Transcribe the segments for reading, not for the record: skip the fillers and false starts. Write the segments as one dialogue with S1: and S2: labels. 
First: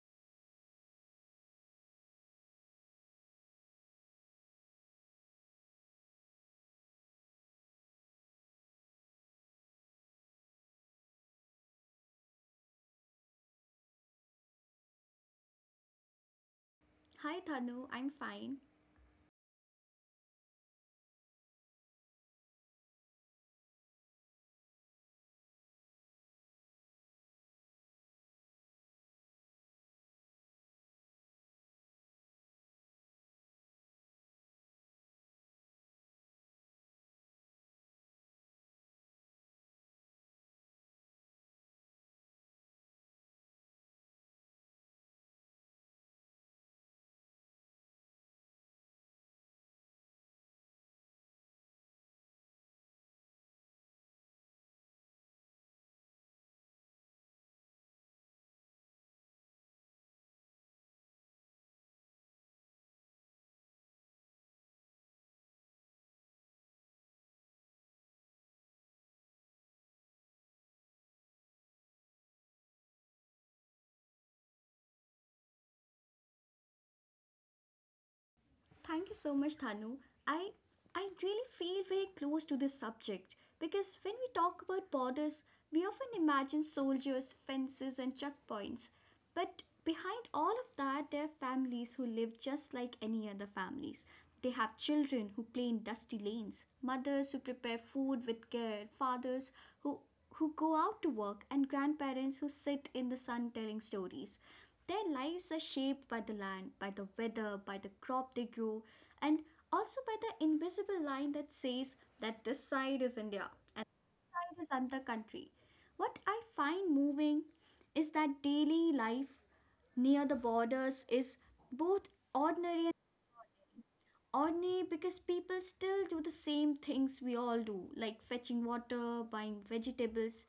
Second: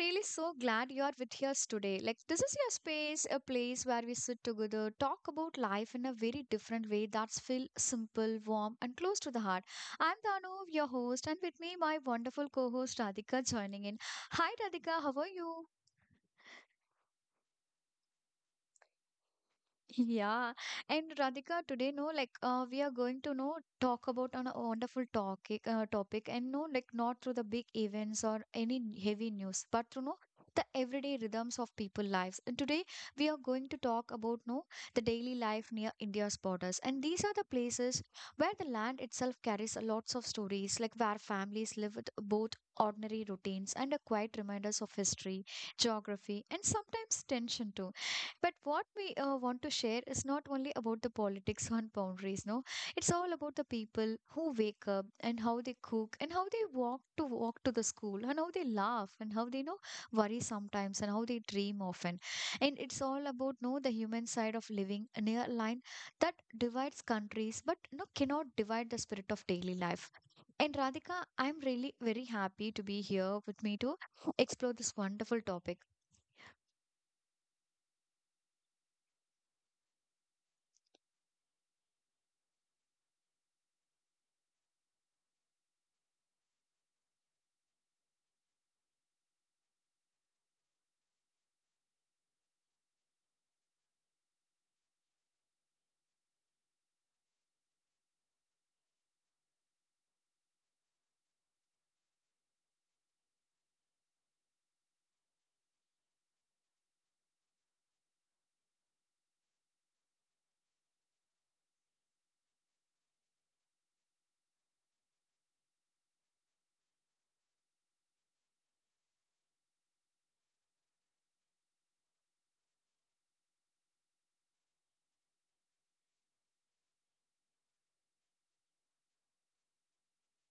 S1: really so glad you are with us today. Like this is your space, a place where we sit together, talk about life in a very different way that's feel simple, warm and close to the heart. I'm Danu, your host, and with me my wonderful co-host Radhika joining in. Hi Radhika, how are you?
S2: Hi Thanu, I'm fine.
S1: Yeah, and Radhika, today, no, like, we are going to know talk about on a wonderful topic, and no, like, not through the big events or any heavy news, but through no the everyday rhythms of people lives. And today, we are going to talk about no the daily life near India's borders, and these are the places where the land itself carries a lots of stories, like where families live with both ordinary routines and a quiet reminders of history, geography, and sometimes tension too. But what we want to share is not only about the politics on boundaries, no. It's all about the people who wake up and how they cook and how they walk to the school and how they laugh and how they worry sometimes and how they dream often. And it's all about no the human side of living near line that divides countries but no cannot divide the spirit of daily life. And Radhika, I'm really very happy to be here with me to explore this wonderful topic.
S2: Thank you so much Thanu. I I really feel very close to this subject because when we talk about borders, we often imagine soldiers, fences and checkpoints. But behind all of that there are families who live just like any other families. They have children who play in dusty lanes, mothers who prepare food with care, fathers who who go out to work and grandparents who sit in the sun telling stories. Their lives are shaped by the land, by the weather, by the crop they grow, and also by the invisible line that says that this side is India and this side is another country. What I find moving is that daily life near the borders is both ordinary and ordinary because people still do the same things we all do, like fetching water, buying vegetables,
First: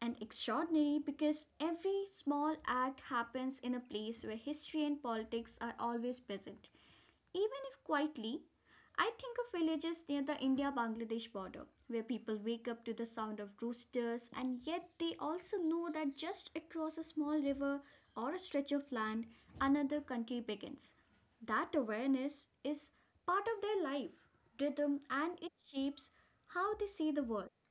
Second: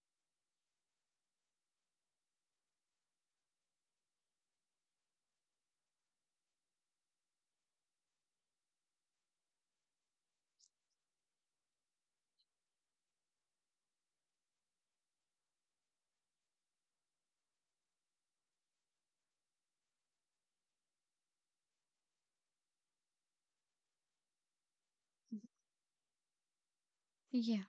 S2: and extraordinary because every small act happens in a place where history and politics are always present, even if quietly. I think of villages near the India Bangladesh border where people wake up to the sound of roosters and yet they also know that just across a small river or a stretch of land, another country begins. That awareness is part of their life, rhythm, and it shapes how they see the world.
S1: Yeah.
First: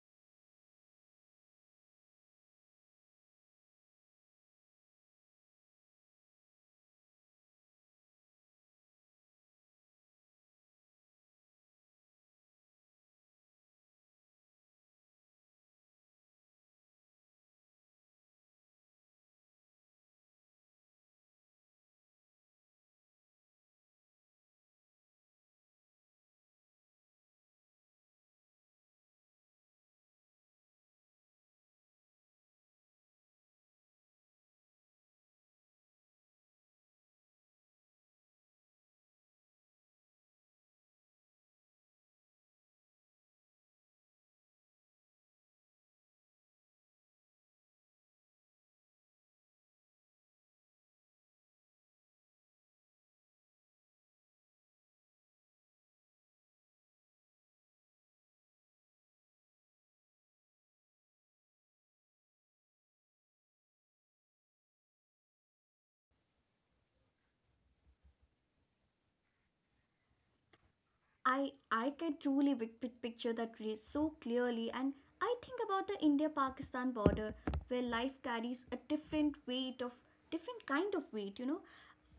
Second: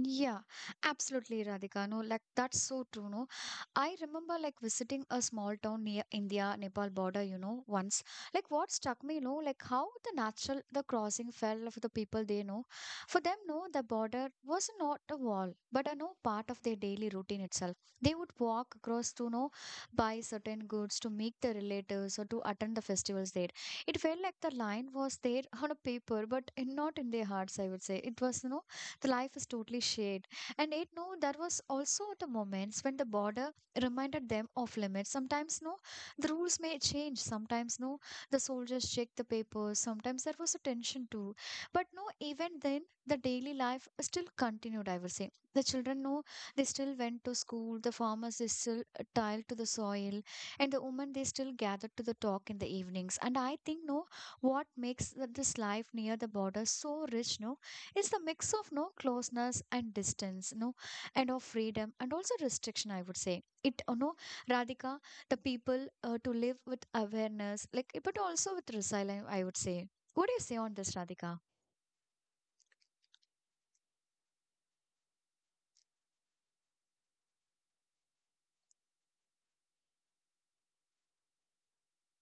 S1: Yeah, absolutely, Radhika. No, like that's so true. No, I remember like visiting a small town near India Nepal border, once. Like what struck me, like how the crossing fell for the people they know. For them, no, the border was not a wall, but a no part of their daily routine itself. They would walk across to know buy certain goods to meet their relatives or to attend the festivals there. It felt like the line was there on a paper, but not in their hearts, I would say. It was. The life is totally shared. And it no, there was also the moments when the border reminded them of limits. Sometimes no, the rules may change. Sometimes no, the soldiers check the papers. Sometimes there was a tension too. But no, even then the daily life still continued, I would say. The children no, they still went to school, the farmers they still tiled to the soil, and the women they still gathered to the talk in the evenings. And I think no, what makes this life near the border so rich no, it's the mix of no closeness and distance no, and of freedom and also restriction, I would say it Radhika. The people to live with awareness like but also with resilience, I would say. What do you say on this, Radhika?
S2: I can truly picture that so clearly, and I think about the India-Pakistan border where life carries a different kind of weight. You know,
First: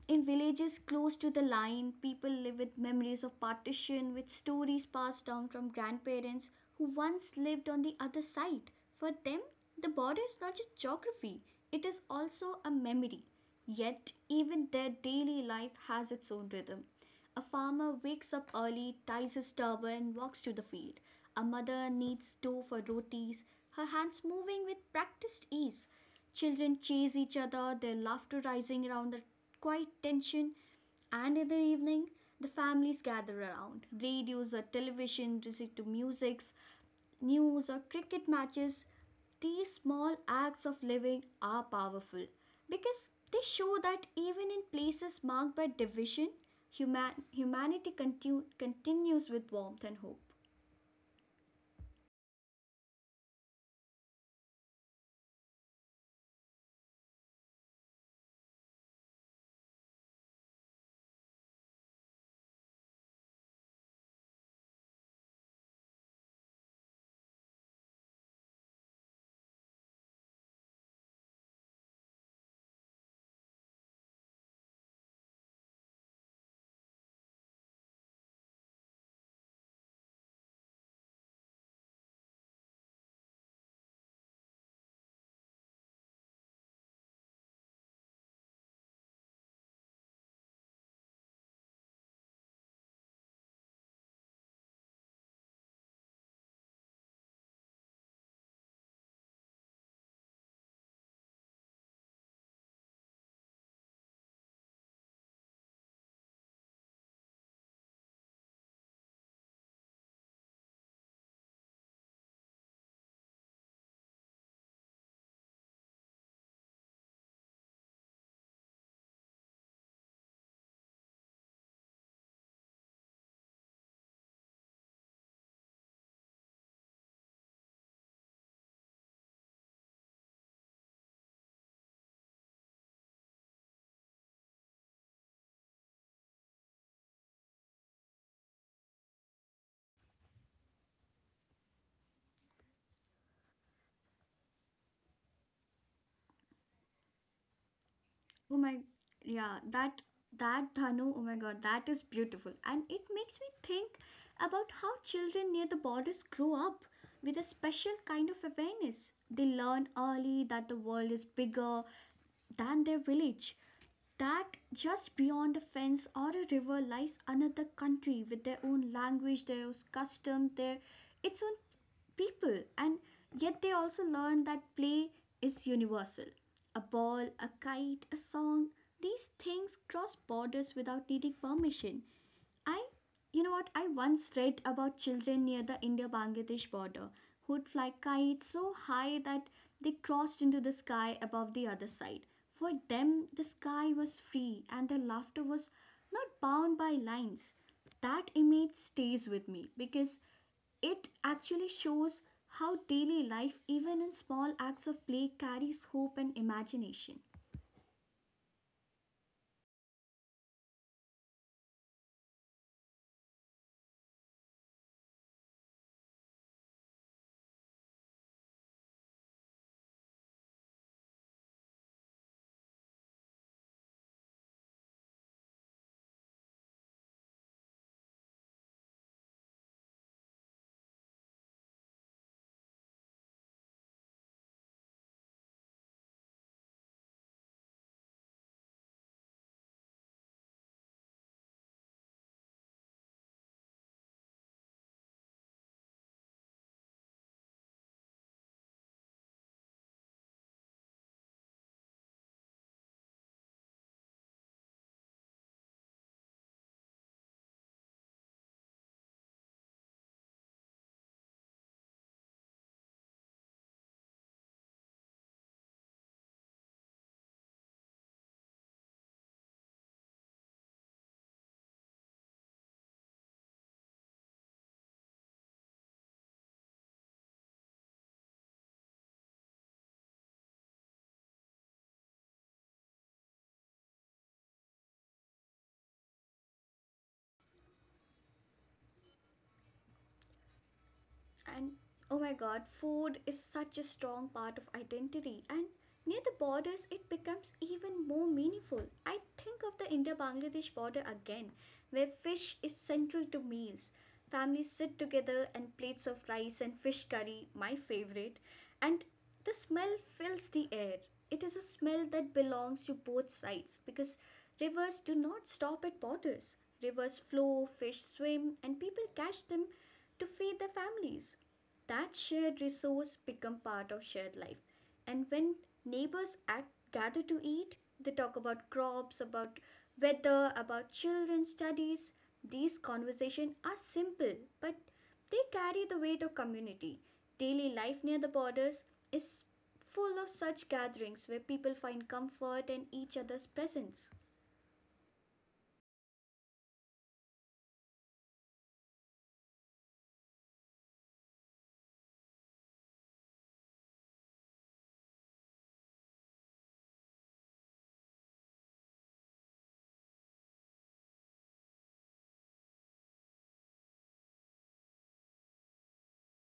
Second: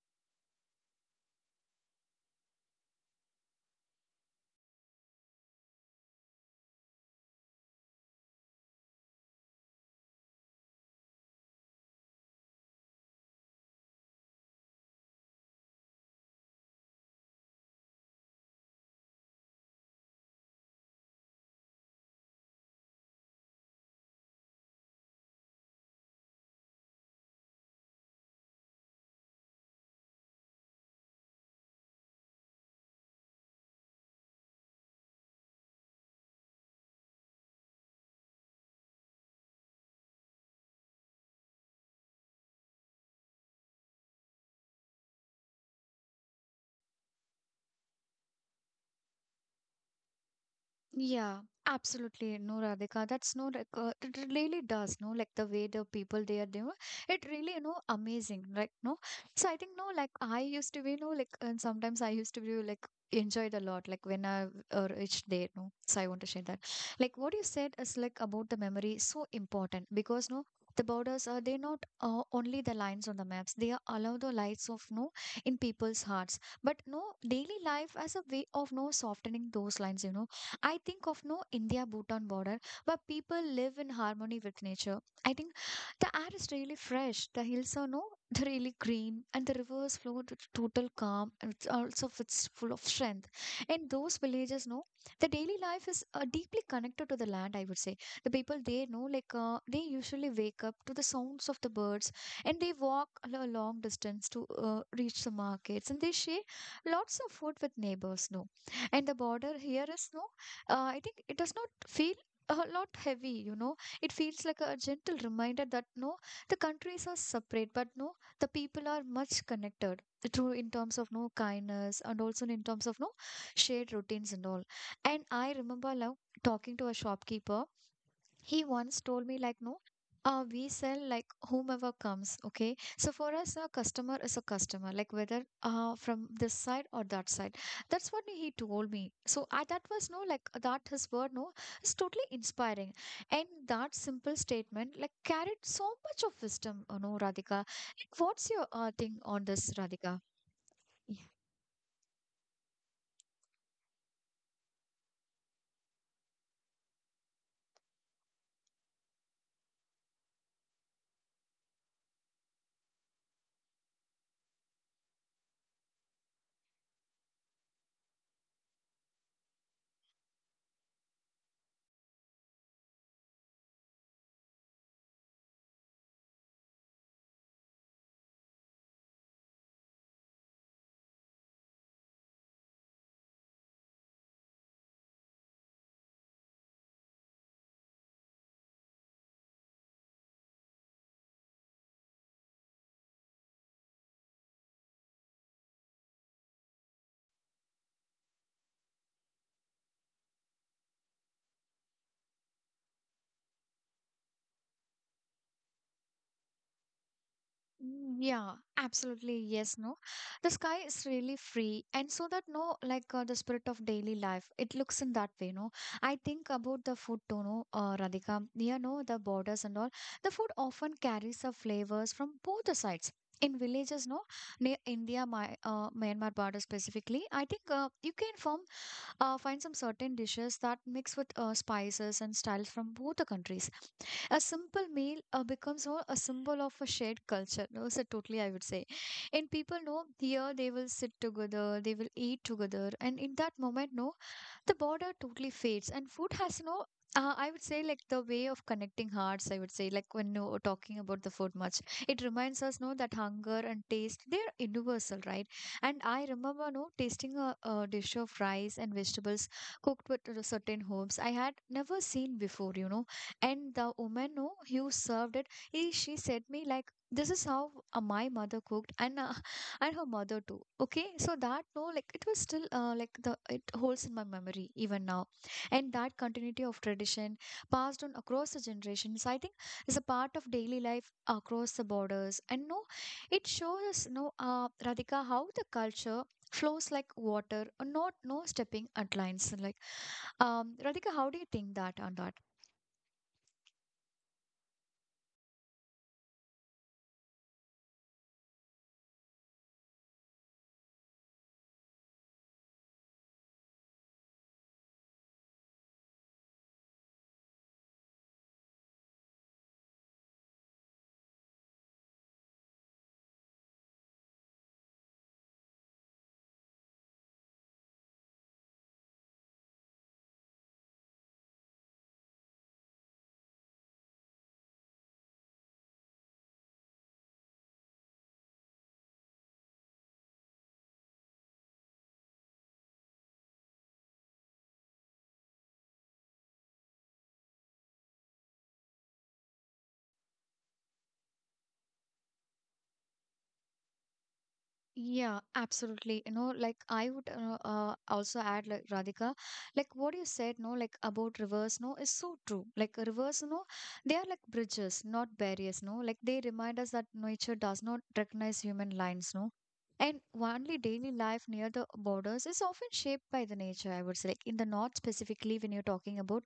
S2: in villages close to the line, people live with memories of partition, with stories passed down from grandparents who once lived on the other side. For them, the border is not just geography, it is also a memory. Yet, even their daily life has its own rhythm. A farmer wakes up early, ties his turban, and walks to the field. A mother kneads dough for rotis, her hands moving with practiced ease. Children chase each other, their laughter rising around the quiet tension, and in the evening, the families gather around radios or television, listen to musics, news or cricket matches. These small acts of living are powerful because they show that even in places marked by division, humanity continues with warmth and hope.
S1: Yeah, absolutely. No, Radhika, that's no like it really does. No, like the way the people they are doing, it really amazing. Like no, so I think no, like I used to be no like and sometimes I used to be like enjoyed a lot. Like when I or each day no, so I want to share that. Like what you said is like about the memory so important because no. The borders are they not only the lines on the maps. They are allow the lights of no in people's hearts. But no daily life as a way of no softening those lines. You know I think of no India Bhutan border where people live in harmony with nature. I think the air is really fresh. The hills are no, they're really green, and the rivers flow with total calm, and it's also it's full of strength. In those villages, no, the daily life is deeply connected to the land. I would say the people they know, like they usually wake up to the sounds of the birds, and they walk a long distance to reach the markets, and they share lots of food with neighbors. No, and the border here is no, I think it does not feel a lot heavy, you know. It feels like a gentle reminder that no, the countries are separate, but no, the people are much connected. Through in terms of no kindness and also in terms of no shared routines and all. And I remember now talking to a shopkeeper he once told me, like, no, we sell like whomever comes, okay? So for us, a customer is a customer, like whether from this side or that side. That's what he told me. So that was no, like, that his word, no, it's totally inspiring. And that simple statement, like, carried so much of wisdom, Radhika. What's
S2: Oh
S1: your
S2: my,
S1: thing on
S2: yeah,
S1: this,
S2: that
S1: Radhika?
S2: that Dhanu, oh my God, that is beautiful, and it makes me think about how children near the borders grow up with a special kind of awareness. They learn early that the world is bigger than their village, that just beyond a fence or a river lies another country with their own language, their own custom, their its own people, and yet they also learn that play is universal. A ball, a kite, a song, these things cross borders without needing permission. I, you know what, I once read about children near the India Bangladesh border who'd fly kites so high that they crossed into the sky above the other side. For them, the sky was free and their laughter was not bound by lines. That image stays with me because it actually shows how daily life, even in small acts of play, carries hope and imagination.
S1: Mm, yeah, absolutely. Yes, no. The sky is really free, and so that no, like the spirit of daily life, it looks in that way. No, I think about the food too. No, Radhika, you know the borders and all. The food often carries the flavors from both the sides. In villages, no, near India, my Myanmar border specifically, I think you can form find some certain dishes that mix with spices and styles from both the countries, a simple meal becomes more a symbol of a shared culture, no, so totally I would say. And people know here, they will sit together, they will eat together, and in that moment no, the border totally fades, and food has no, I would say, like the way of connecting hearts, I would say. Like when you're talking about the food much, it reminds us no that hunger and taste they're universal, right? And I remember no tasting a dish of rice and vegetables cooked with certain herbs, I had never seen before, you know. And the woman no who served it, she said me like, this is how my mother cooked, and her mother too, okay? So that no like it was still like, the it holds in my memory even now. And that continuity of tradition passed on across the generations, I think, is a part of daily life across the borders. And no, it shows us no, Radhika, how the culture flows like water, not no stepping at lines, like, Radhika, how do you
S2: And
S1: think that on
S2: oh my
S1: that?
S2: god, food is such a strong part of identity, and near the borders it becomes even more meaningful. I think of the India Bangladesh border again, where fish is central to meals. Families sit together and plates of rice and fish curry, my favorite, and the smell fills the air. It is a smell that belongs to both sides because rivers do not stop at borders. Rivers flow, fish swim, and people catch them to feed their families. That shared resource become part of shared life. And when neighbors act, gather to eat, they talk about crops, about weather, about children's studies. These conversations are simple, but they carry the weight of community. Daily life near the borders is full of such gatherings where people find comfort in each other's presence.
S1: Yeah, absolutely. You know, like I would also add, like Radhika, like what you said, no, like about rivers, no, is so true. Like rivers, no, they are like bridges, not barriers, no. Like they remind us that nature does not recognize human lines, no. And only daily life near the borders is often shaped by the nature, I would say. Like in the north specifically, when you're talking about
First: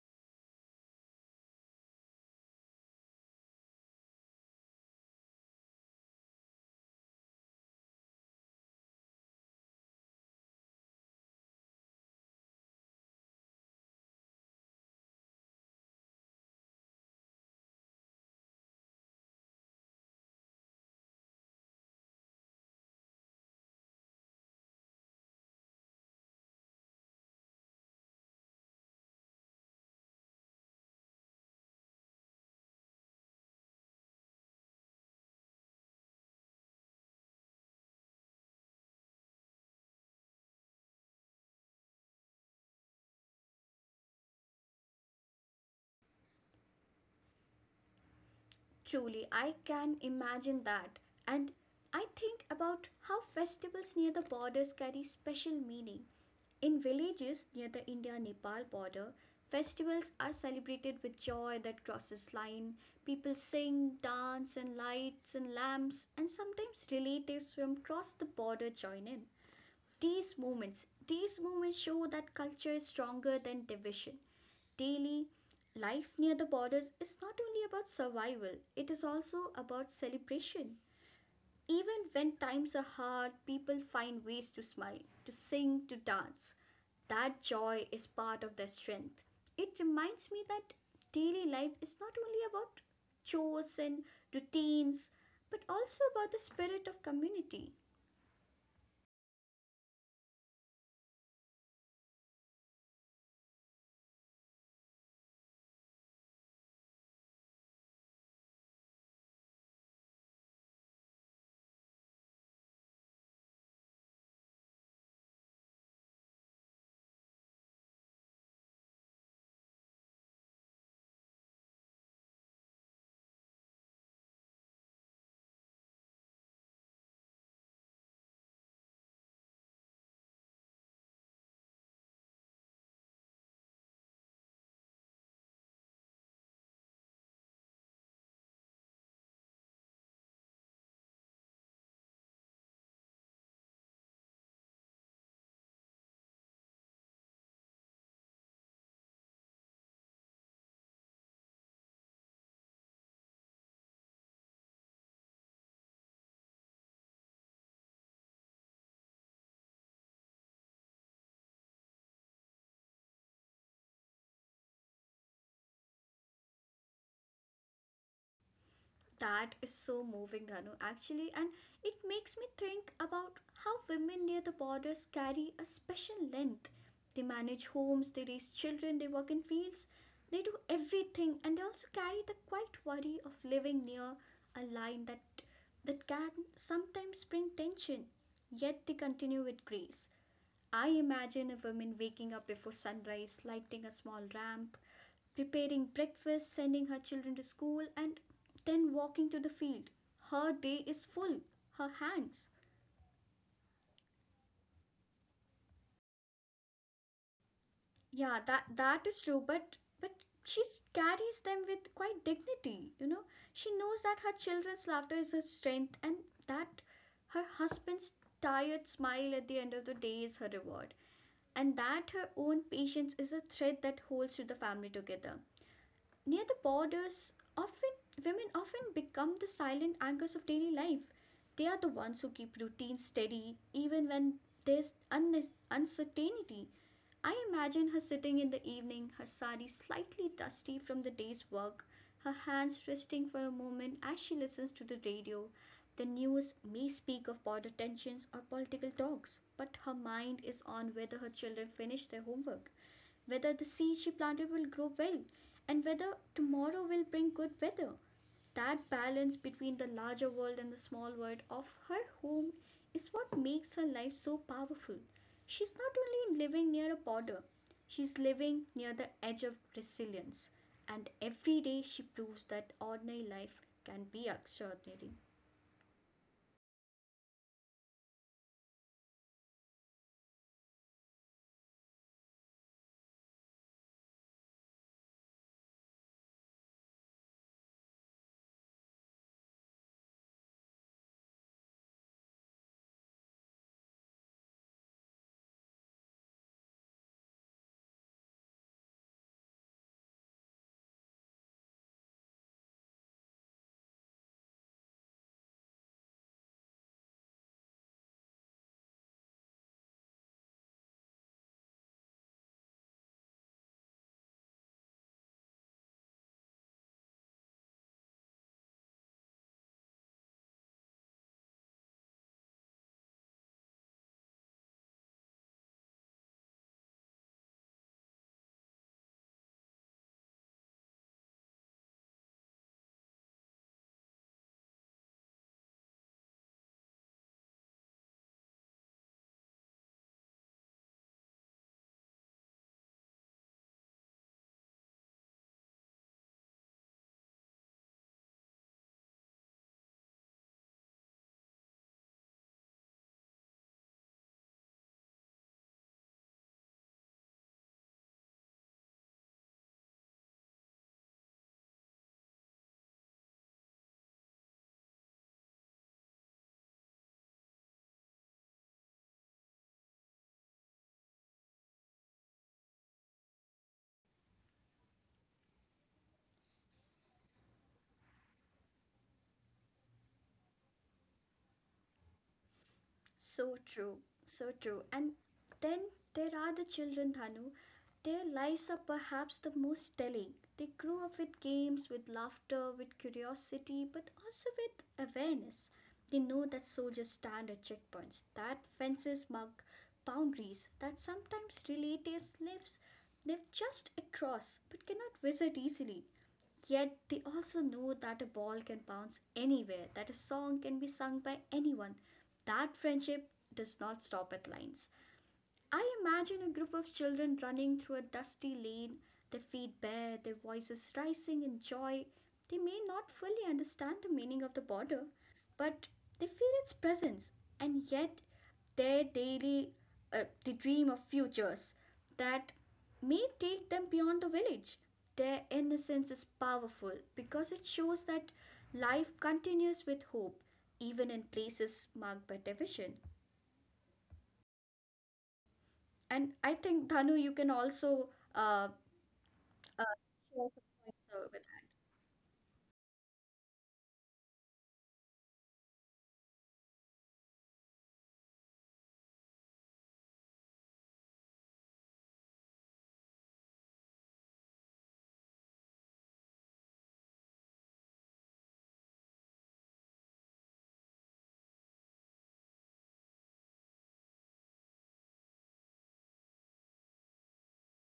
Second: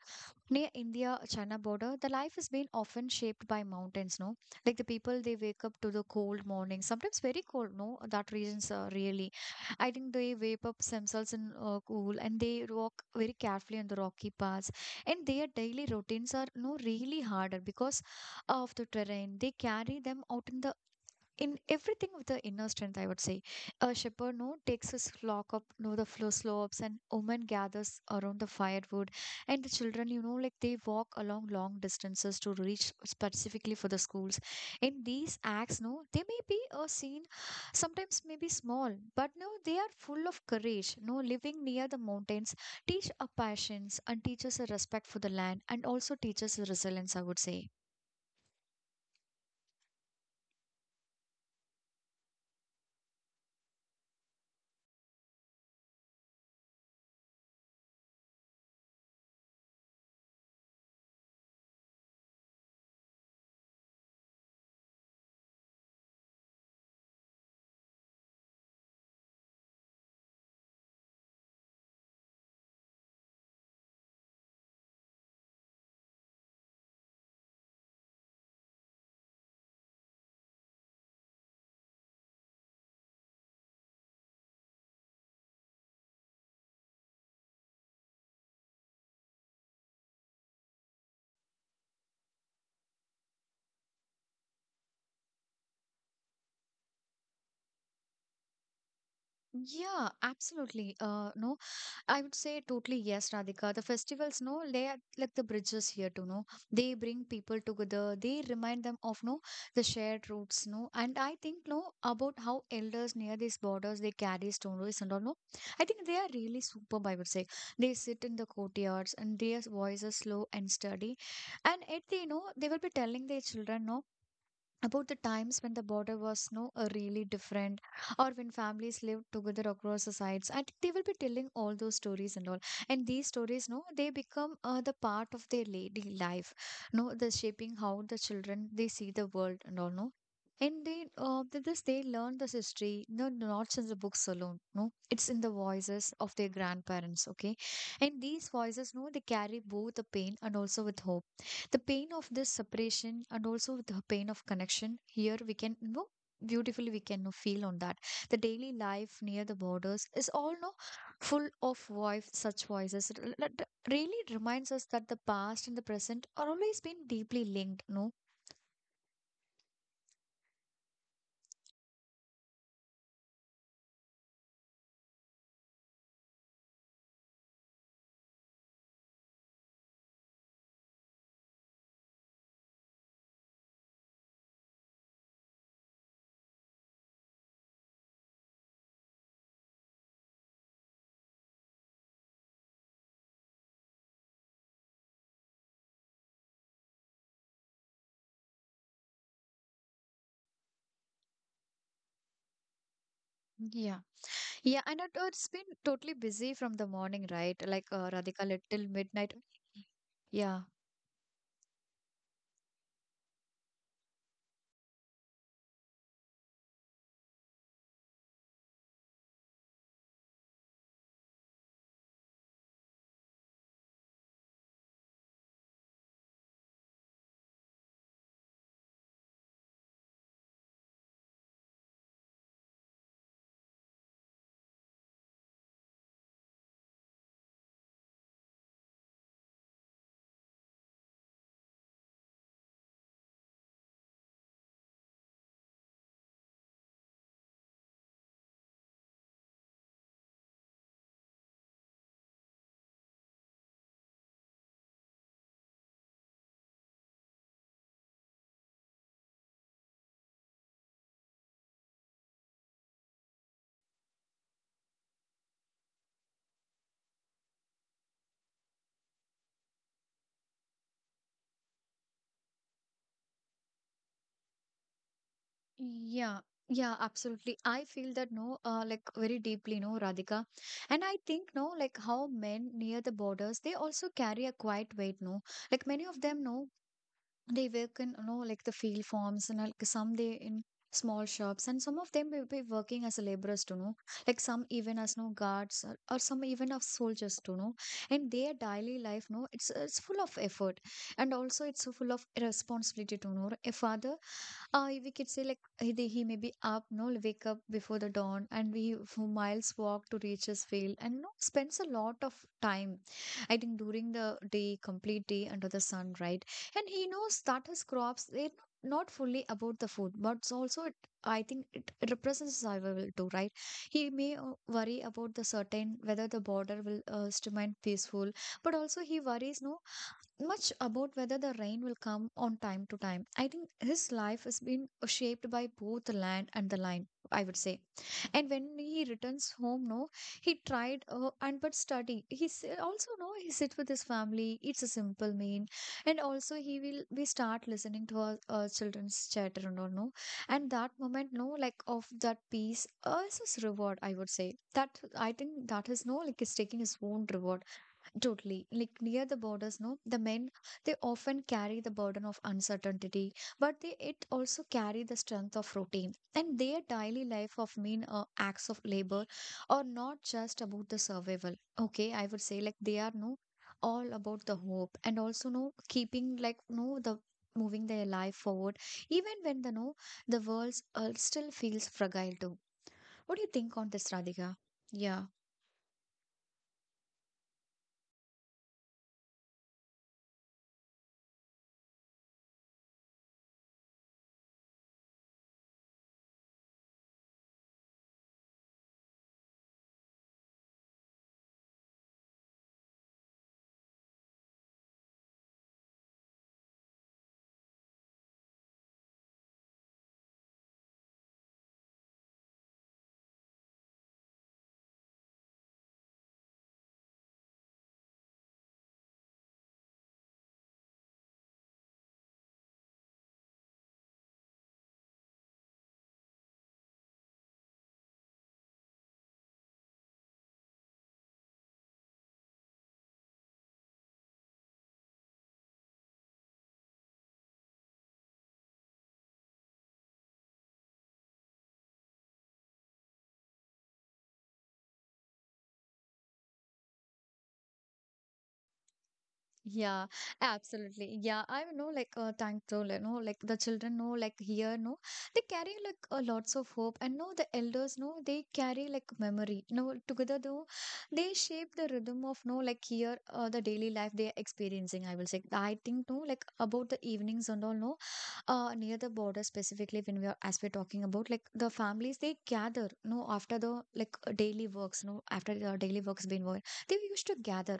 S1: near India China border, the life has been often shaped by mountains, no? Like the people, they wake up to the cold morning, sometimes very cold, no? That regions are really. I think they wake up themselves in cool and they walk very carefully on the rocky paths. And their daily routines are no really harder because of the terrain. They carry them out in everything with the inner strength, I would say. A shepherd no takes his flock up no the flow slopes, and woman gathers around the firewood, and the children, like they walk along long distances to reach specifically for the schools. In these acts, no, they may be a scene sometimes maybe small, but no, they are full of courage. No, living near the mountains teach a patience and teaches a respect for the land and also teaches a resilience, I would say.
S2: Truly, I can imagine that. And I think about how festivals near the borders carry special meaning. In villages near the India Nepal border, festivals are celebrated with joy that crosses line. People sing, dance, and lights and lamps, and sometimes relatives from across the border join in. These moments show that culture is stronger than division. Daily life near the borders is not only about survival, it is also about celebration. Even when times are hard, people find ways to smile, to sing, to dance. That joy is part of their strength. It reminds me that daily life is not only about chores and routines, but also about the spirit of community.
S1: Yeah, absolutely. No, I would say totally yes, Radhika. The festivals, no, they are like the bridges here to know. They bring people together. They remind them of no the shared roots, no. And I think no about how elders near these borders they carry stories and all. No, I think they are really superb. I would say they sit in the courtyards and their voices slow and steady, and it, the you know they will be telling their children, no, about the times when the border was, no, really different, or when families lived together across the sides. I think they will be telling all those stories and all, and these stories, no, they become the part of their lady life, no, the shaping how the children they see the world and all, no. And they th- this they learn this history, no, not in the books alone, no, it's in the voices of their grandparents. Okay, and these voices, no, they carry both the pain and also with hope, the pain of this separation and also the pain of connection. Here we can, beautifully we can, feel on that. The daily life near the borders is all, no, full of voice, such voices. It really reminds us that the past and the present are always been deeply linked, no.
S2: That is so moving, Anu, actually, and it makes me think about how women near the borders carry a special length. They manage homes, they raise children, they work in fields, they do everything, and they also carry the quiet worry of living near a line that can sometimes bring tension. Yet they continue with grace. I imagine a woman waking up before sunrise, lighting a small lamp, preparing breakfast, sending her children to school, and then walking to the field. Her day is full. Her hands.
S1: Yeah. Yeah, and it's been totally busy from the morning, right? Like,
S2: Yeah,
S1: Radhika,
S2: that
S1: till
S2: that is
S1: midnight.
S2: true, but
S1: Yeah.
S2: she carries them with quite dignity, you know. She knows that her children's laughter is her strength and that her husband's tired smile at the end of the day is her reward. And that her own patience is a thread that holds to the family together. Near the borders, often women often become the silent anchors of daily life. They are the ones who keep routines steady even when there's un uncertainty. I imagine her sitting in the evening, her sari slightly dusty from the day's work, her hands resting for a moment as she listens to the radio. The news may speak of border tensions or political talks, but her mind is on whether her children finish their homework, whether the seeds she planted will grow well, and whether tomorrow will bring good weather. That balance between the larger world and the small world of her home is what makes her life so powerful. She's not only living near a border, she's living near the edge of resilience. And every day she proves that ordinary life can be extraordinary.
S1: Yeah, yeah, absolutely. I feel that, no, like very deeply, no, Radhika. And I think, no, like how men near the borders, they also carry a quiet weight, no. Like many of them, no, they work in, no, like the field farms, and like some they in small shops, and some of them will be working as laborers, to know, like some even as, no, guards, or some even as soldiers, to know. And their daily life, no, it's full of effort, and also it's full of responsibility. To know, a father, we could say like he maybe up, no, wake up before the dawn, and we who miles walk to reach his field, and you know, spends a lot of time. I think during the day, complete day under the sun, right? And he knows that his crops, they're not fully about the food, but it's also I think it represents survival too, right? He may worry about the certain whether the border will remain peaceful, but also he worries, no, much about whether the rain will come on time to time. I think his life has been shaped by both the land and the line, I would say. And when he returns home, no, he tried and but study. He's also, no, he sit with his family. It's a simple mean, and also he will we start listening to our, children's chatter and all, no. And that moment, no, like of that peace, is his reward. I would say that, I think that is, no, like he's taking his own reward. Totally. Like near the borders, no, the men they often carry the burden of uncertainty, but they it also carry the strength of routine. And their daily life of mean, acts of labor are not just about the survival. Okay, I would say like they are, no, all about the hope, and also, no, keeping, like, no, the moving their life forward, even when the, no, the world still feels fragile too. What do you
S2: So
S1: think on
S2: true,
S1: this,
S2: so
S1: Radhika?
S2: true. And
S1: Yeah.
S2: then there are the children, Dhanu. Their lives are perhaps the most telling. They grew up with games, with laughter, with curiosity, but also with awareness. They know that soldiers stand at checkpoints, that fences mark boundaries, that sometimes relatives lives live just across but cannot visit easily. Yet they also know that a ball can bounce anywhere, that a song can be sung by anyone. That friendship does not stop at lines. I imagine a group of children running through a dusty lane, their feet bare, their voices rising in joy. They may not fully understand the meaning of the border, but they feel its presence, and yet their daily they dream of futures that may take them beyond the village. Their innocence is powerful because it shows that life continues with hope, even in places marked by division. And I think Dhanu, you can also uh, uh,
S1: Yeah,
S2: share some points
S1: absolutely.
S2: with
S1: Yeah,
S2: that.
S1: I know, like, thankful, you know, like the children know, like, here, no, they carry like lots of hope, and no, the elders know they carry like memory. No, together, though, they shape the rhythm of, no, like, here, the daily life they are experiencing. I will say, I think, no, like, about the evenings and all, no, near the border specifically, when we are as we're talking about, like, the families they gather, no, after the like daily works, no, after the daily works been over, they used to gather,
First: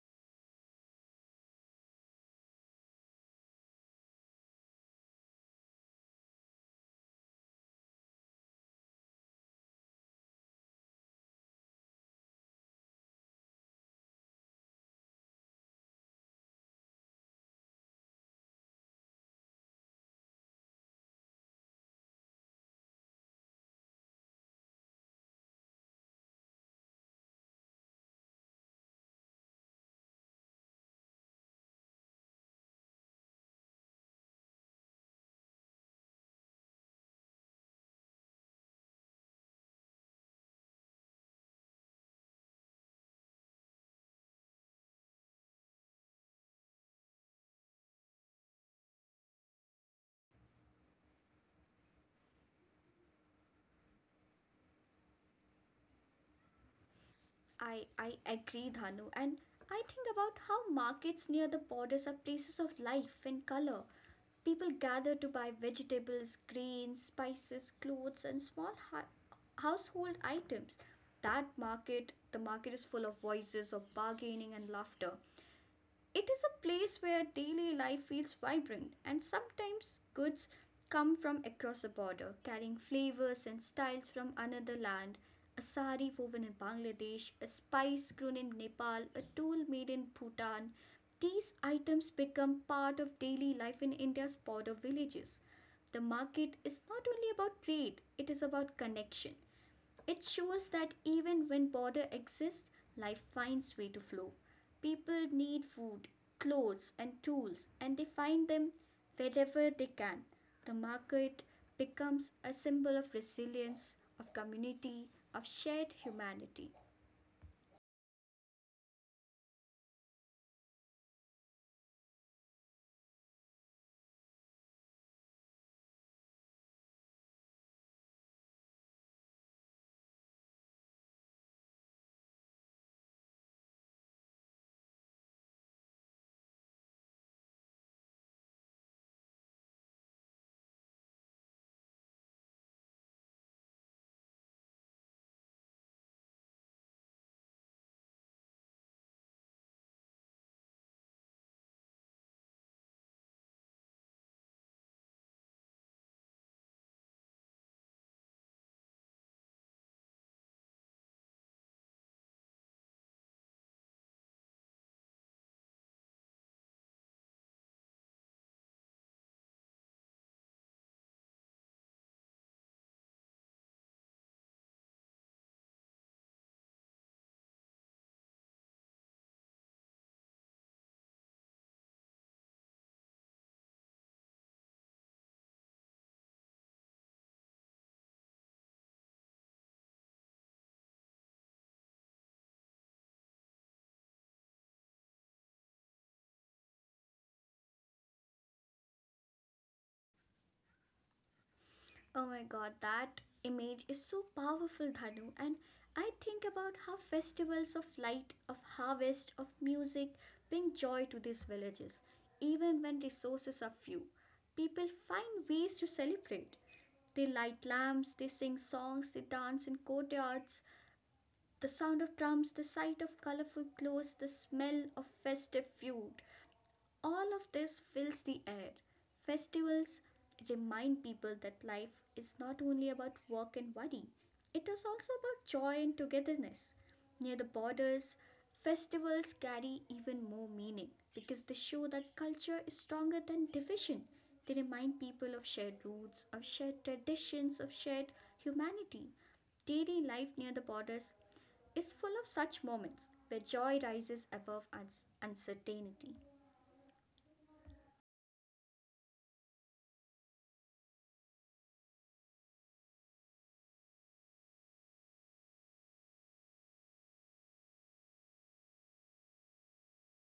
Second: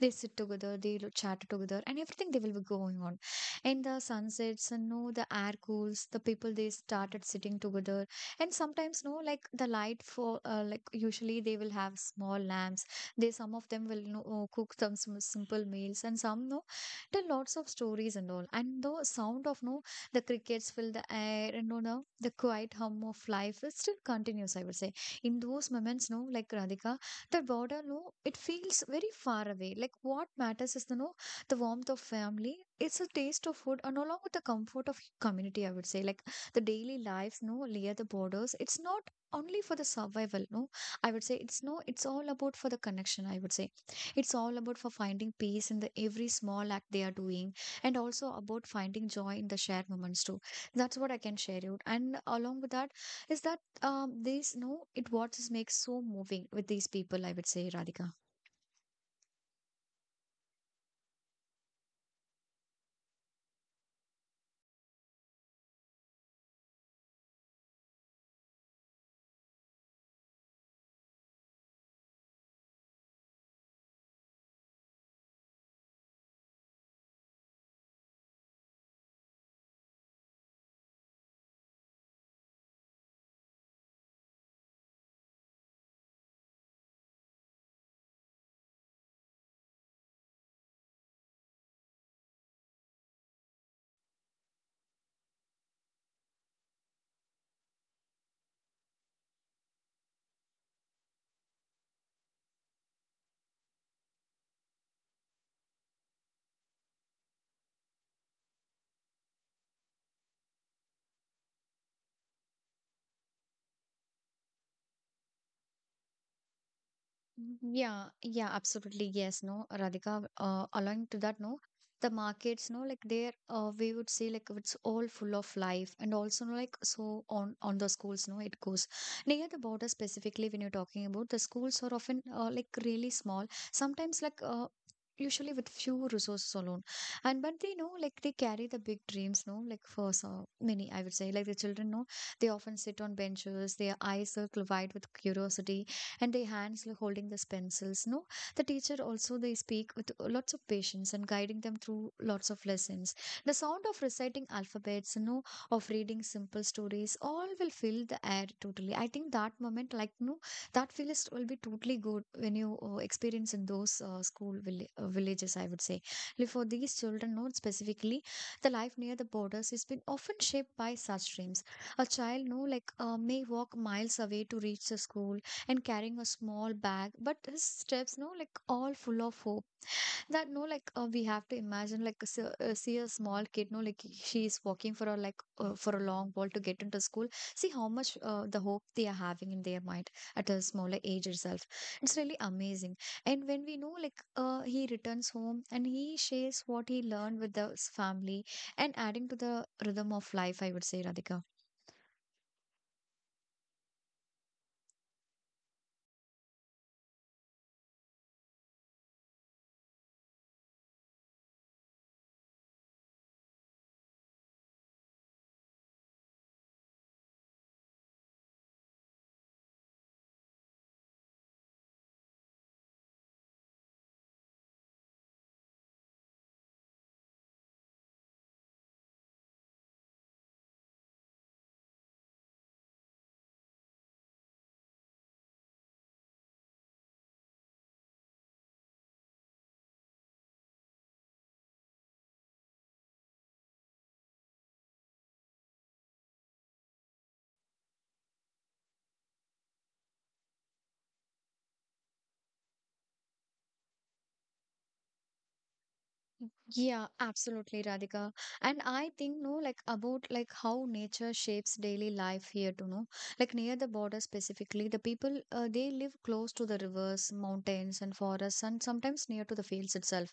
S1: they sit together, they chat together, and everything they will be going on. And the sunsets, and no, the air cools, the people they started sitting together, and sometimes, no, like the light for, like usually they will have small lamps. They, some of them will, you know, cook some simple meals, and some, no, tell lots of stories and all. And the sound of, no, the crickets fill the air, and no, the quiet hum of life is still continues. I would say, in those moments, no, like, Radhika, the border, no, it feels very far away. Like what matters is the, no, the warmth of family, it's a taste of food, and along with the comfort of community. I would say, like, the daily lives, no, near the borders, it's not only for the survival, no. I would say it's, no, it's all about for the connection, I would say. It's all about for finding peace in the every small act they are doing, and also about finding joy in the shared moments too. That's what I can share you, and along with that is that, these, no, it what just makes so moving with these people, I would say,
S2: I
S1: Radhika.
S2: I agree, Dhanu, and I think about how markets near the borders are places of life and color. People gather to buy vegetables, grains, spices, clothes, and small household items. The market is full of voices of bargaining and laughter. It is a place where daily life feels vibrant, and sometimes goods come from across the border, carrying flavors and styles from another land. A sari woven in Bangladesh, a spice grown in Nepal, a tool made in Bhutan. These items become part of daily life in India's border villages. The market is not only about trade, it is about connection. It shows that even when border exists, life finds way to flow. People need food, clothes and tools and they find them wherever they can. The market becomes a symbol of resilience, of community, of shared humanity.
S1: Mm-hmm. Yeah, yeah, absolutely. Yes, no, Radhika, along to that, no, the markets, no, like there, we would say like it's all full of life, and also, no, like so on the schools, no, it goes near the border specifically. When you're talking about the schools, are often like really small, sometimes like, usually with few resources alone, and but they know like they carry the big dreams, no, like for so many. I would say like the children, no, they often sit on benches, their eyes circle wide with curiosity, and their hands like holding these pencils, no. The teacher also, they speak with lots of patience and guiding them through lots of lessons. The sound of reciting alphabets, you know, of reading simple stories, all will fill the air totally. I think that moment like, no, that feel is will be totally good when you experience in those school villages, I would say. Like, for these children, no, specifically, the life near the borders has been often shaped by such dreams. A child, no, like, may walk miles away to reach the school, and carrying a small bag, but his steps, no, like all full of hope. That, no, like, we have to imagine like see a small kid, no, like she is walking for a like, for a long walk to get into school. See how much, the hope they are having in their mind at a smaller age itself. It's really amazing. And when we know like, he returns home and he shares what he learned with the family, and adding to the rhythm of life, I would say, Radhika.
S2: Oh my god, that image is so powerful, Dhanu. And I think about how festivals of light, of harvest, of music bring joy to these villages. Even when resources are few, people find ways to celebrate. They light lamps, they sing songs, they dance in courtyards. The sound of drums, the sight of colorful clothes, the smell of festive food. All of this fills the air. Festivals remind people that life is not only about work and worry, it is also about joy and togetherness. Near the borders, festivals carry even more meaning because they show that culture is stronger than division. They remind people of shared roots, of shared traditions, of shared humanity. Daily life near the borders is full of such moments where joy rises above uncertainty.
S1: Yeah, absolutely, Radhika. And I think, no, like about like how nature shapes daily life here too, no? Like near the border specifically, the people they live close to the rivers, mountains, and forests, and sometimes near to the fields itself.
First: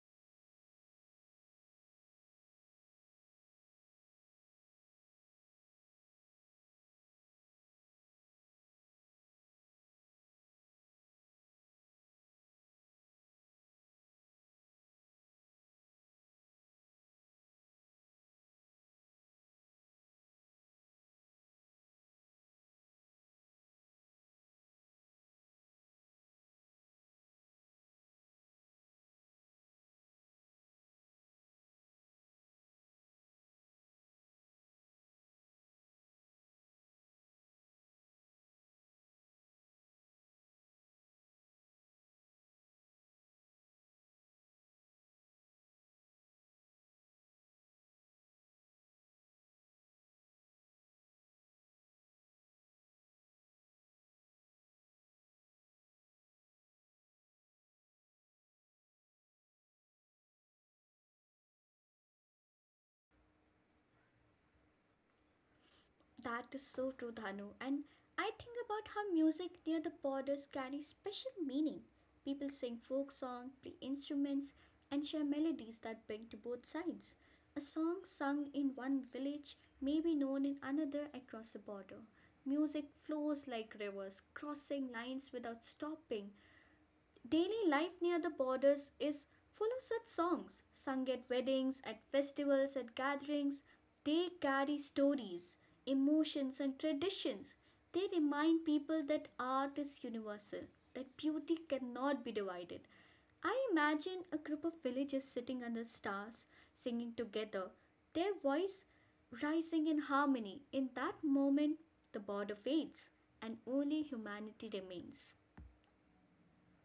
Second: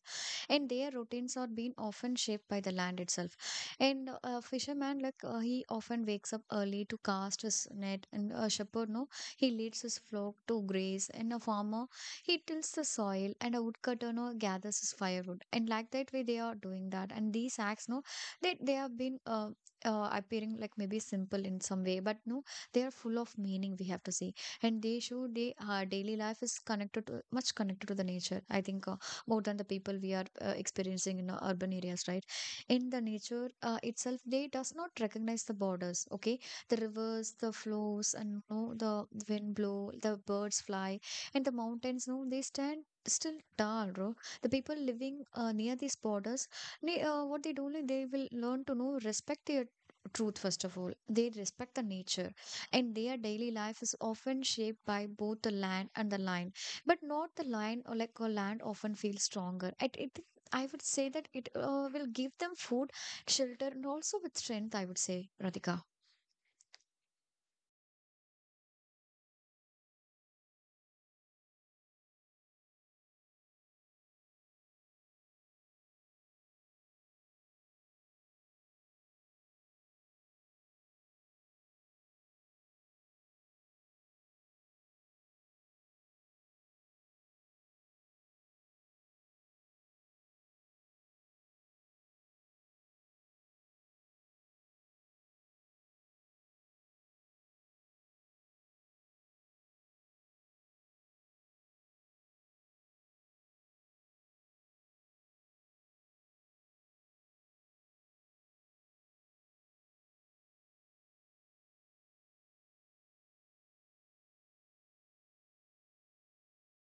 S1: And their routines are being often shaped by the land itself. And a fisherman, like, he often wakes up early to cast his net, and a shepherd, no, he leads his flock to graze, and a farmer, he tills the soil, and a woodcutter, no, gathers his firewood, and like that way they are doing that. And these acts, no, they have been appearing like maybe simple in some way, but no, they are full of meaning, we have to say. And they show they our daily life is connected to, much connected to the nature. I think more than the people we are experiencing in urban areas, right? In the nature itself, they does not recognize the borders. Okay, the rivers the flows, and you know, the wind blow, the birds fly, and the mountains, no, they stand still tall, bro. The people living near these borders, they, what they do like, they will learn to know respect their truth. First of all, they respect the nature. And their daily life is often shaped by both the land and the line. But not the line, or like a land often feels stronger. It, I would say that it will give them food, shelter, and also with strength, I would say, Radhika.
S2: That is so true, Dhanu. And I think about how music near the borders carries special meaning. People sing folk songs, play instruments, and share melodies that bring to both sides. A song sung in one village may be known in another across the border. Music flows like rivers, crossing lines without stopping. Daily life near the borders is full of such songs, sung at weddings, at festivals, at gatherings. They carry stories, emotions, and traditions. They remind people that art is universal, that beauty cannot be divided. I imagine a group of villagers sitting under stars, singing together, their voice rising in harmony. In that moment, the border fades, and only humanity remains.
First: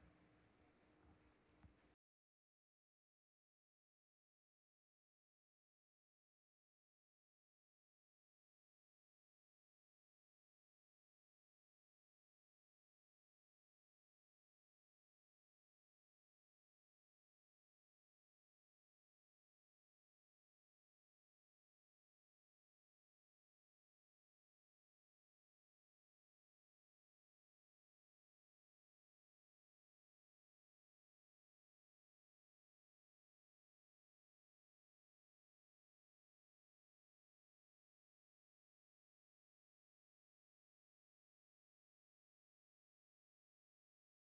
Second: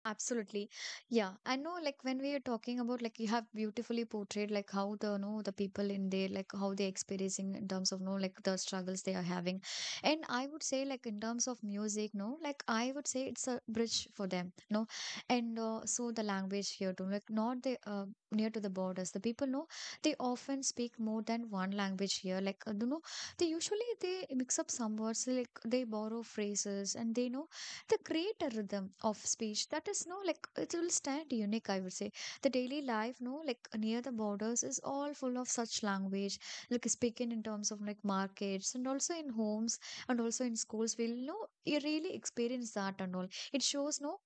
S1: Absolutely. Yeah. I know, like when we are talking about, like you have beautifully portrayed like how the, no, the people in there, like how they're experiencing in terms of, no, like the struggles they are having. And I would say like in terms of music, no, like I would say it's a bridge for them. No. And so the language here too, like not the, near to the borders. The people know they often speak more than one language here. Like they usually they mix up some words, like they borrow phrases and they know they create a rhythm of speech that is no like it will stand unique, I would say. The daily life, no, like near the borders is all full of such language, like speaking in terms of like markets and also in homes and also in schools, we'll know you really experience that. And all it shows, no,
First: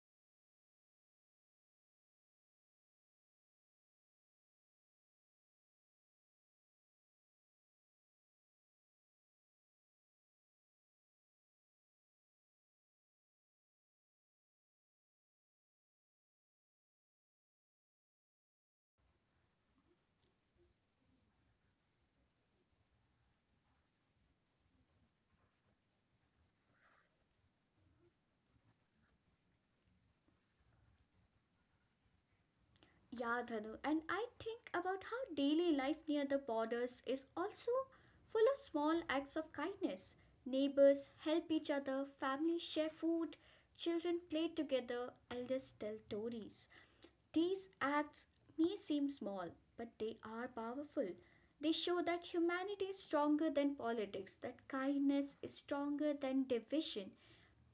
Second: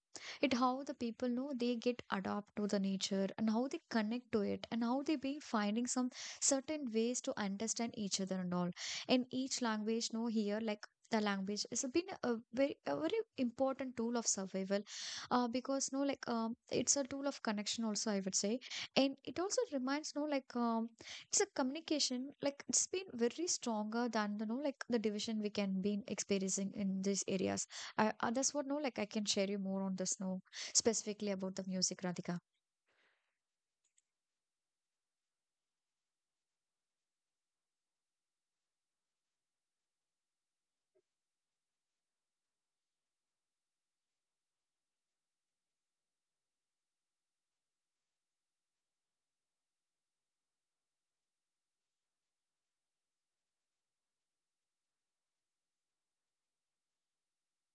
S1: it how the people know they get adapt to the nature and how they connect to it and how they be finding some certain ways to understand each other and all in each language, no, here like the language has been a very important tool of survival, because no like, it's a tool of connection also, I would say. And it also reminds, no, like it's a communication, like it's been very stronger than the no like the division we can be experiencing in these areas. That's what no like I can share you more on this, no, specifically about the music, Radhika.
S2: Yeah, Dhanu, and I think about how daily life near the borders is also full of small acts of kindness. Neighbors help each other, families share food, children play together, elders tell stories. These acts may seem small, but they are powerful. They show that humanity is stronger than politics, that kindness is stronger than division.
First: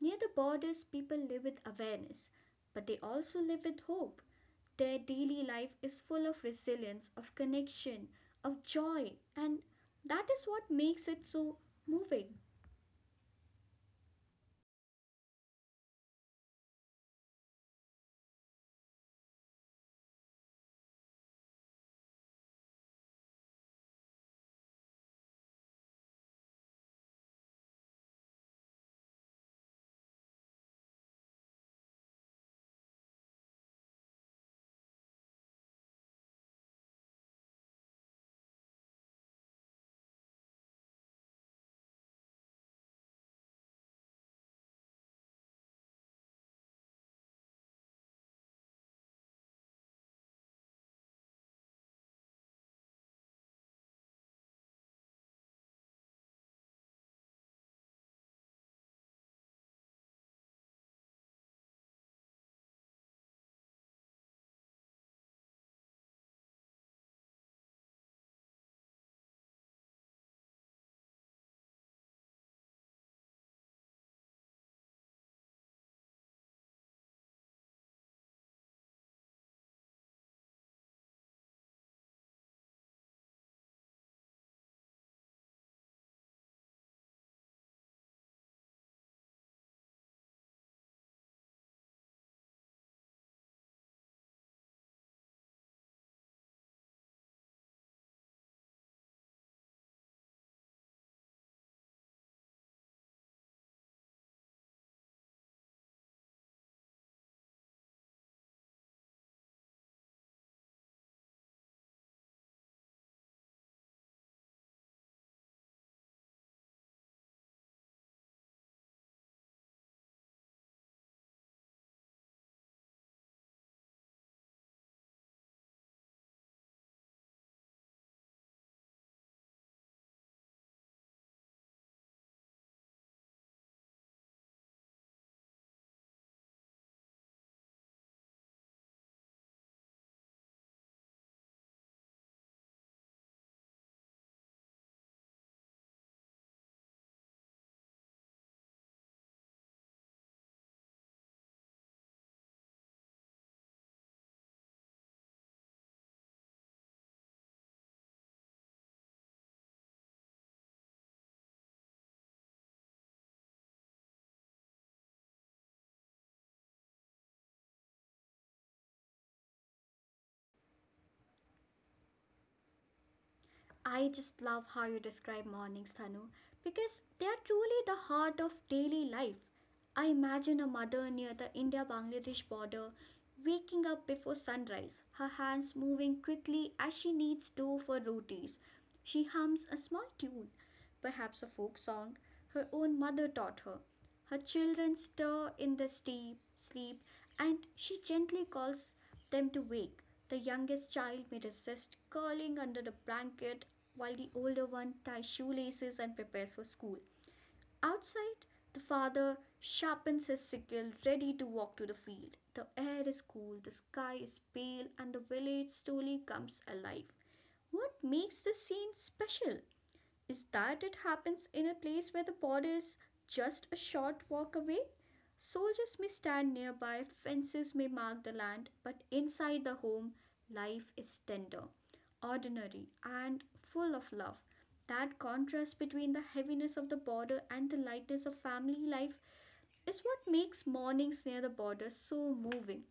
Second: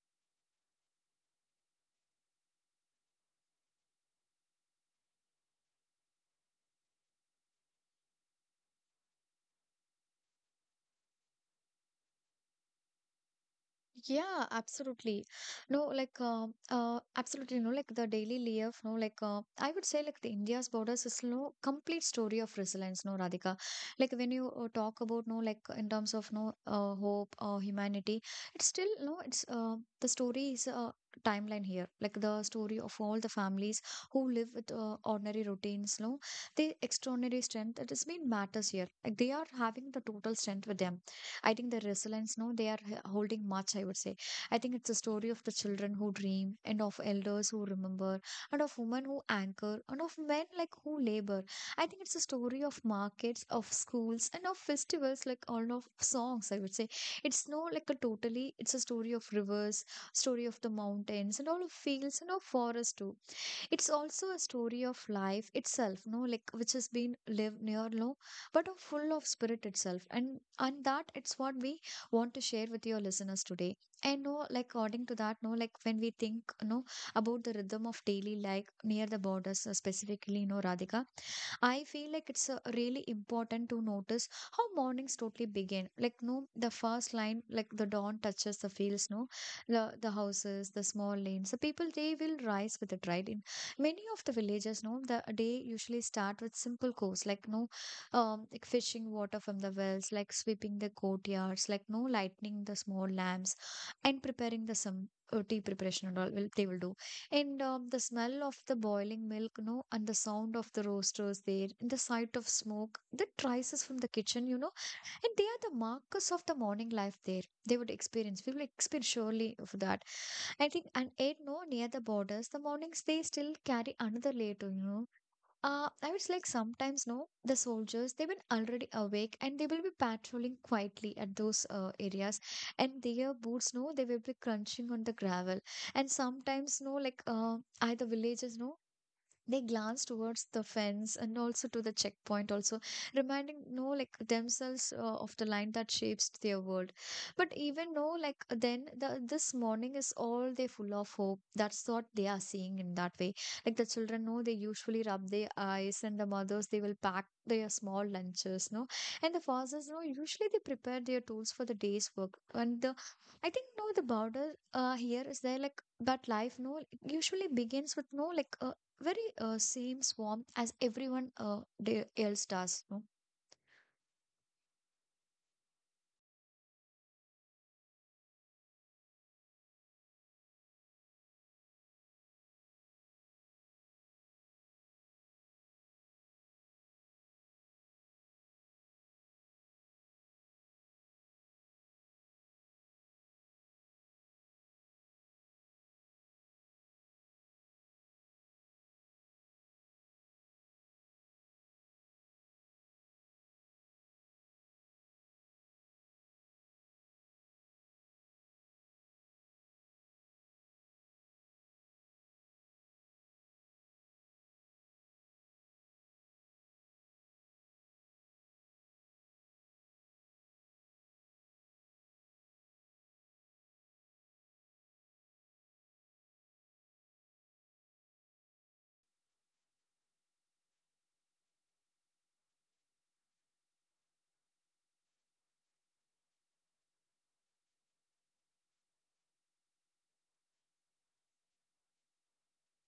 S2: Near the borders, people live with awareness, but they also live with hope. Their daily life is full of resilience, of connection, of joy, and that is what makes it so moving.
S1: Yeah, absolutely. No, like, absolutely. No, like the daily life. No, like, I would say, like, the India's borders is no complete story of resilience. No, Radhika. Like when you talk about no, like in terms of no, hope or humanity, it's still no. It's the story is timeline here like the story of all the families who live with ordinary routines, no, the extraordinary strength that has been matters here, like they are having the total strength with them. I think the resilience, no, they are holding much, I would say. I think it's a story of the children who dream and of elders who remember and of women who anchor and of men like who labor. I think it's a story of markets, of schools and of festivals, like all of songs, I would say. It's no like a totally, it's a story of rivers, story of the mountains and all of fields and of forests too. It's also a story of life itself, no, like which has been lived near low but of full of spirit itself. And that it's what we want to share with your listeners today. And no like according to that, no, like when we think no about the rhythm of daily life near the borders, specifically no, Radhika, I feel like it's really important to notice how mornings totally begin. Like, no, the first line, like the dawn touches the fields, no, the houses, the small lanes, the people they will rise with it, right? In many of the villages, no, the day usually start with simple chores, like no, like fishing water from the wells, like sweeping the courtyards, like no, lighting the small lamps, and preparing the some tea preparation and all will they will do. And the smell of the boiling milk, no, and the sound of the roasters there, and the sight of smoke that rises from the kitchen, you know, and they are the markers of the morning life there. They would experience, we will experience surely of that. I think, and eight, no, near the borders, the mornings they still carry another layer, to, you know, I was like, sometimes, no, the soldiers, they've been already awake and they will be patrolling quietly at those areas. And their boots, no, they will be crunching on the gravel. And sometimes, no, like, either villages, no, they glance towards the fence and also to the checkpoint also reminding no like themselves of the line that shapes their world. But even no like then the this morning is all they full of hope, that's what they are seeing in that way. Like the children know they usually rub their eyes and the mothers they will pack their small lunches, no, and the fathers no usually they prepare their tools for the day's work. And the I think no the border here is there like but life no usually begins with no like very same swarm as everyone else does, no?
S2: I just love how you describe mornings, Thanu, because they are truly the heart of daily life. I imagine a mother near the India Bangladesh border waking up before sunrise, her hands moving quickly as she kneads dough for rotis. She hums a small tune, perhaps a folk song her own mother taught her. Her children stir in the steep sleep, and she gently calls them to wake. The youngest child may resist, curling under the blanket while the older one ties shoelaces and prepares for school. Outside, the father sharpens his sickle, ready to walk to the field. The air is cool, the sky is pale, and the village slowly comes alive. What makes this scene special is that it happens in a place where the border is just a short walk away. Soldiers may stand nearby, fences may mark the land, but inside the home, life is tender, ordinary, and full of love. That contrast between the heaviness of the border and the lightness of family life is what makes mornings near the border so moving.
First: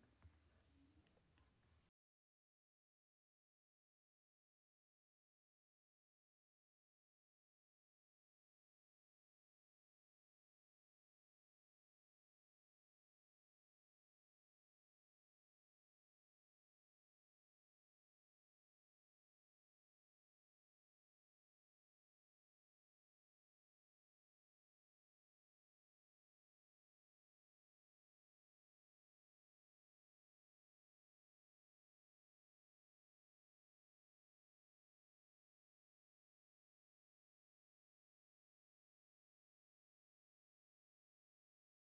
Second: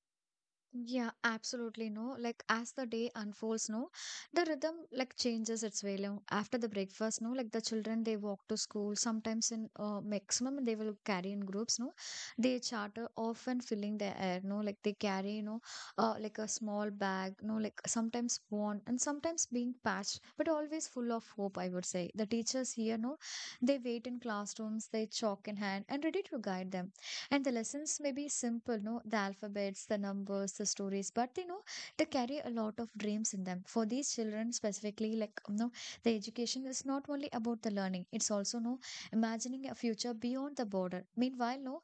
S1: Yeah, absolutely no. Like as the day unfolds, no, the rhythm like changes its way. Now, after the breakfast, no, like the children they walk to school. Sometimes in maximum they will carry in groups, no. They charter often filling the air, no, like they carry, you know, like a small bag, no, like sometimes worn and sometimes being patched, but always full of hope. I would say the teachers here, no, they wait in classrooms, they chalk in hand and ready to guide them. And the lessons may be simple, no, the alphabets, the numbers, the stories, but you know, they carry a lot of dreams in them. For these children specifically, like you know, the education is not only about the learning, it's also no imagining a future beyond the border. Meanwhile, no,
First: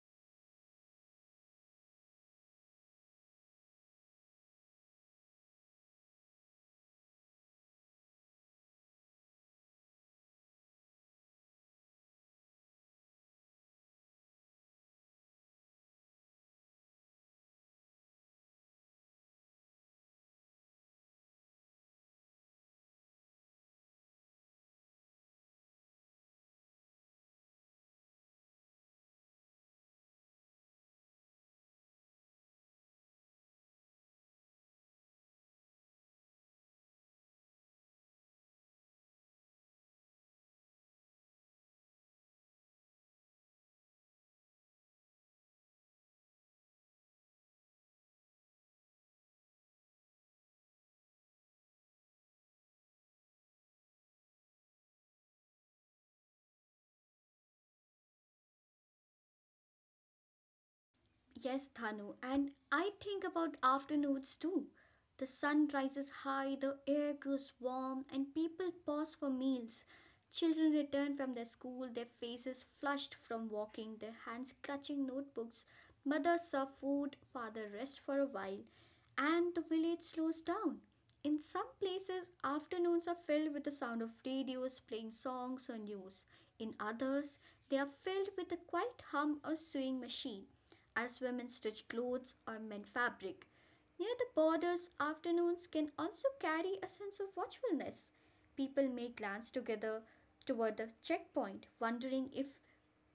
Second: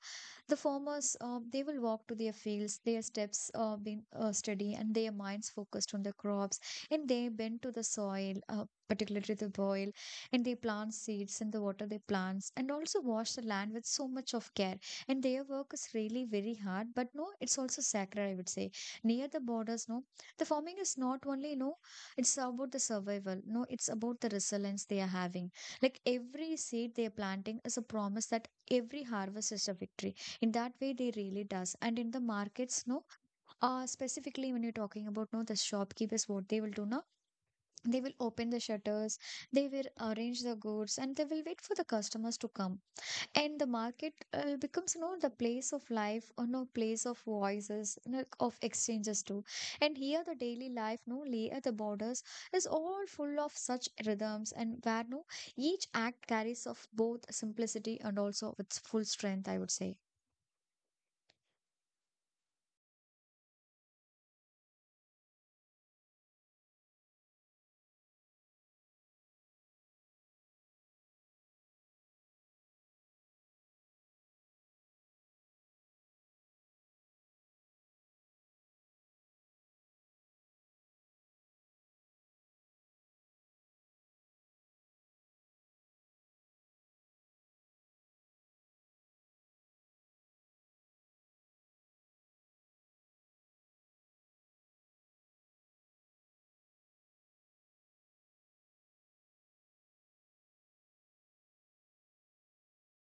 S1: the farmers, they will walk to their fields, their steps being steady and their minds focused on the crops, and they bend to the soil, particularly the soil, and they plant seeds and they water their plants, and also wash the land with so much of care. And their work is really very hard, but no, it's also sacred, I would say. Near the borders, no, the farming is not only, no, it's about the survival, no, it's about the resilience they are having. Like every seed they are planting is a promise, that every harvest is a victory in that way they really does. And in the markets, no, specifically when you're talking about no the shopkeepers what they will do now, they will open the shutters, they will arrange the goods and they will wait for the customers to come. And the market becomes, you know, the place of life or no place of voices, you know, of exchanges too. And here the daily life no lay at the borders is all full of such rhythms, and where no each act carries of both simplicity and also of its full strength, I would say.
S2: Yes, Thanu, and I think about afternoons too. The sun rises high, the air grows warm, and people pause for meals. Children return from their school, their faces flushed from walking, their hands clutching notebooks. Mothers serve food, father rests for a while, and the village slows down. In some places, afternoons are filled with the sound of radios playing songs or news. In others, they are filled with the quiet hum of sewing machine as women stitch clothes or mend fabric. Near the borders, afternoons can also carry a sense of watchfulness. People may glance together toward the checkpoint, wondering if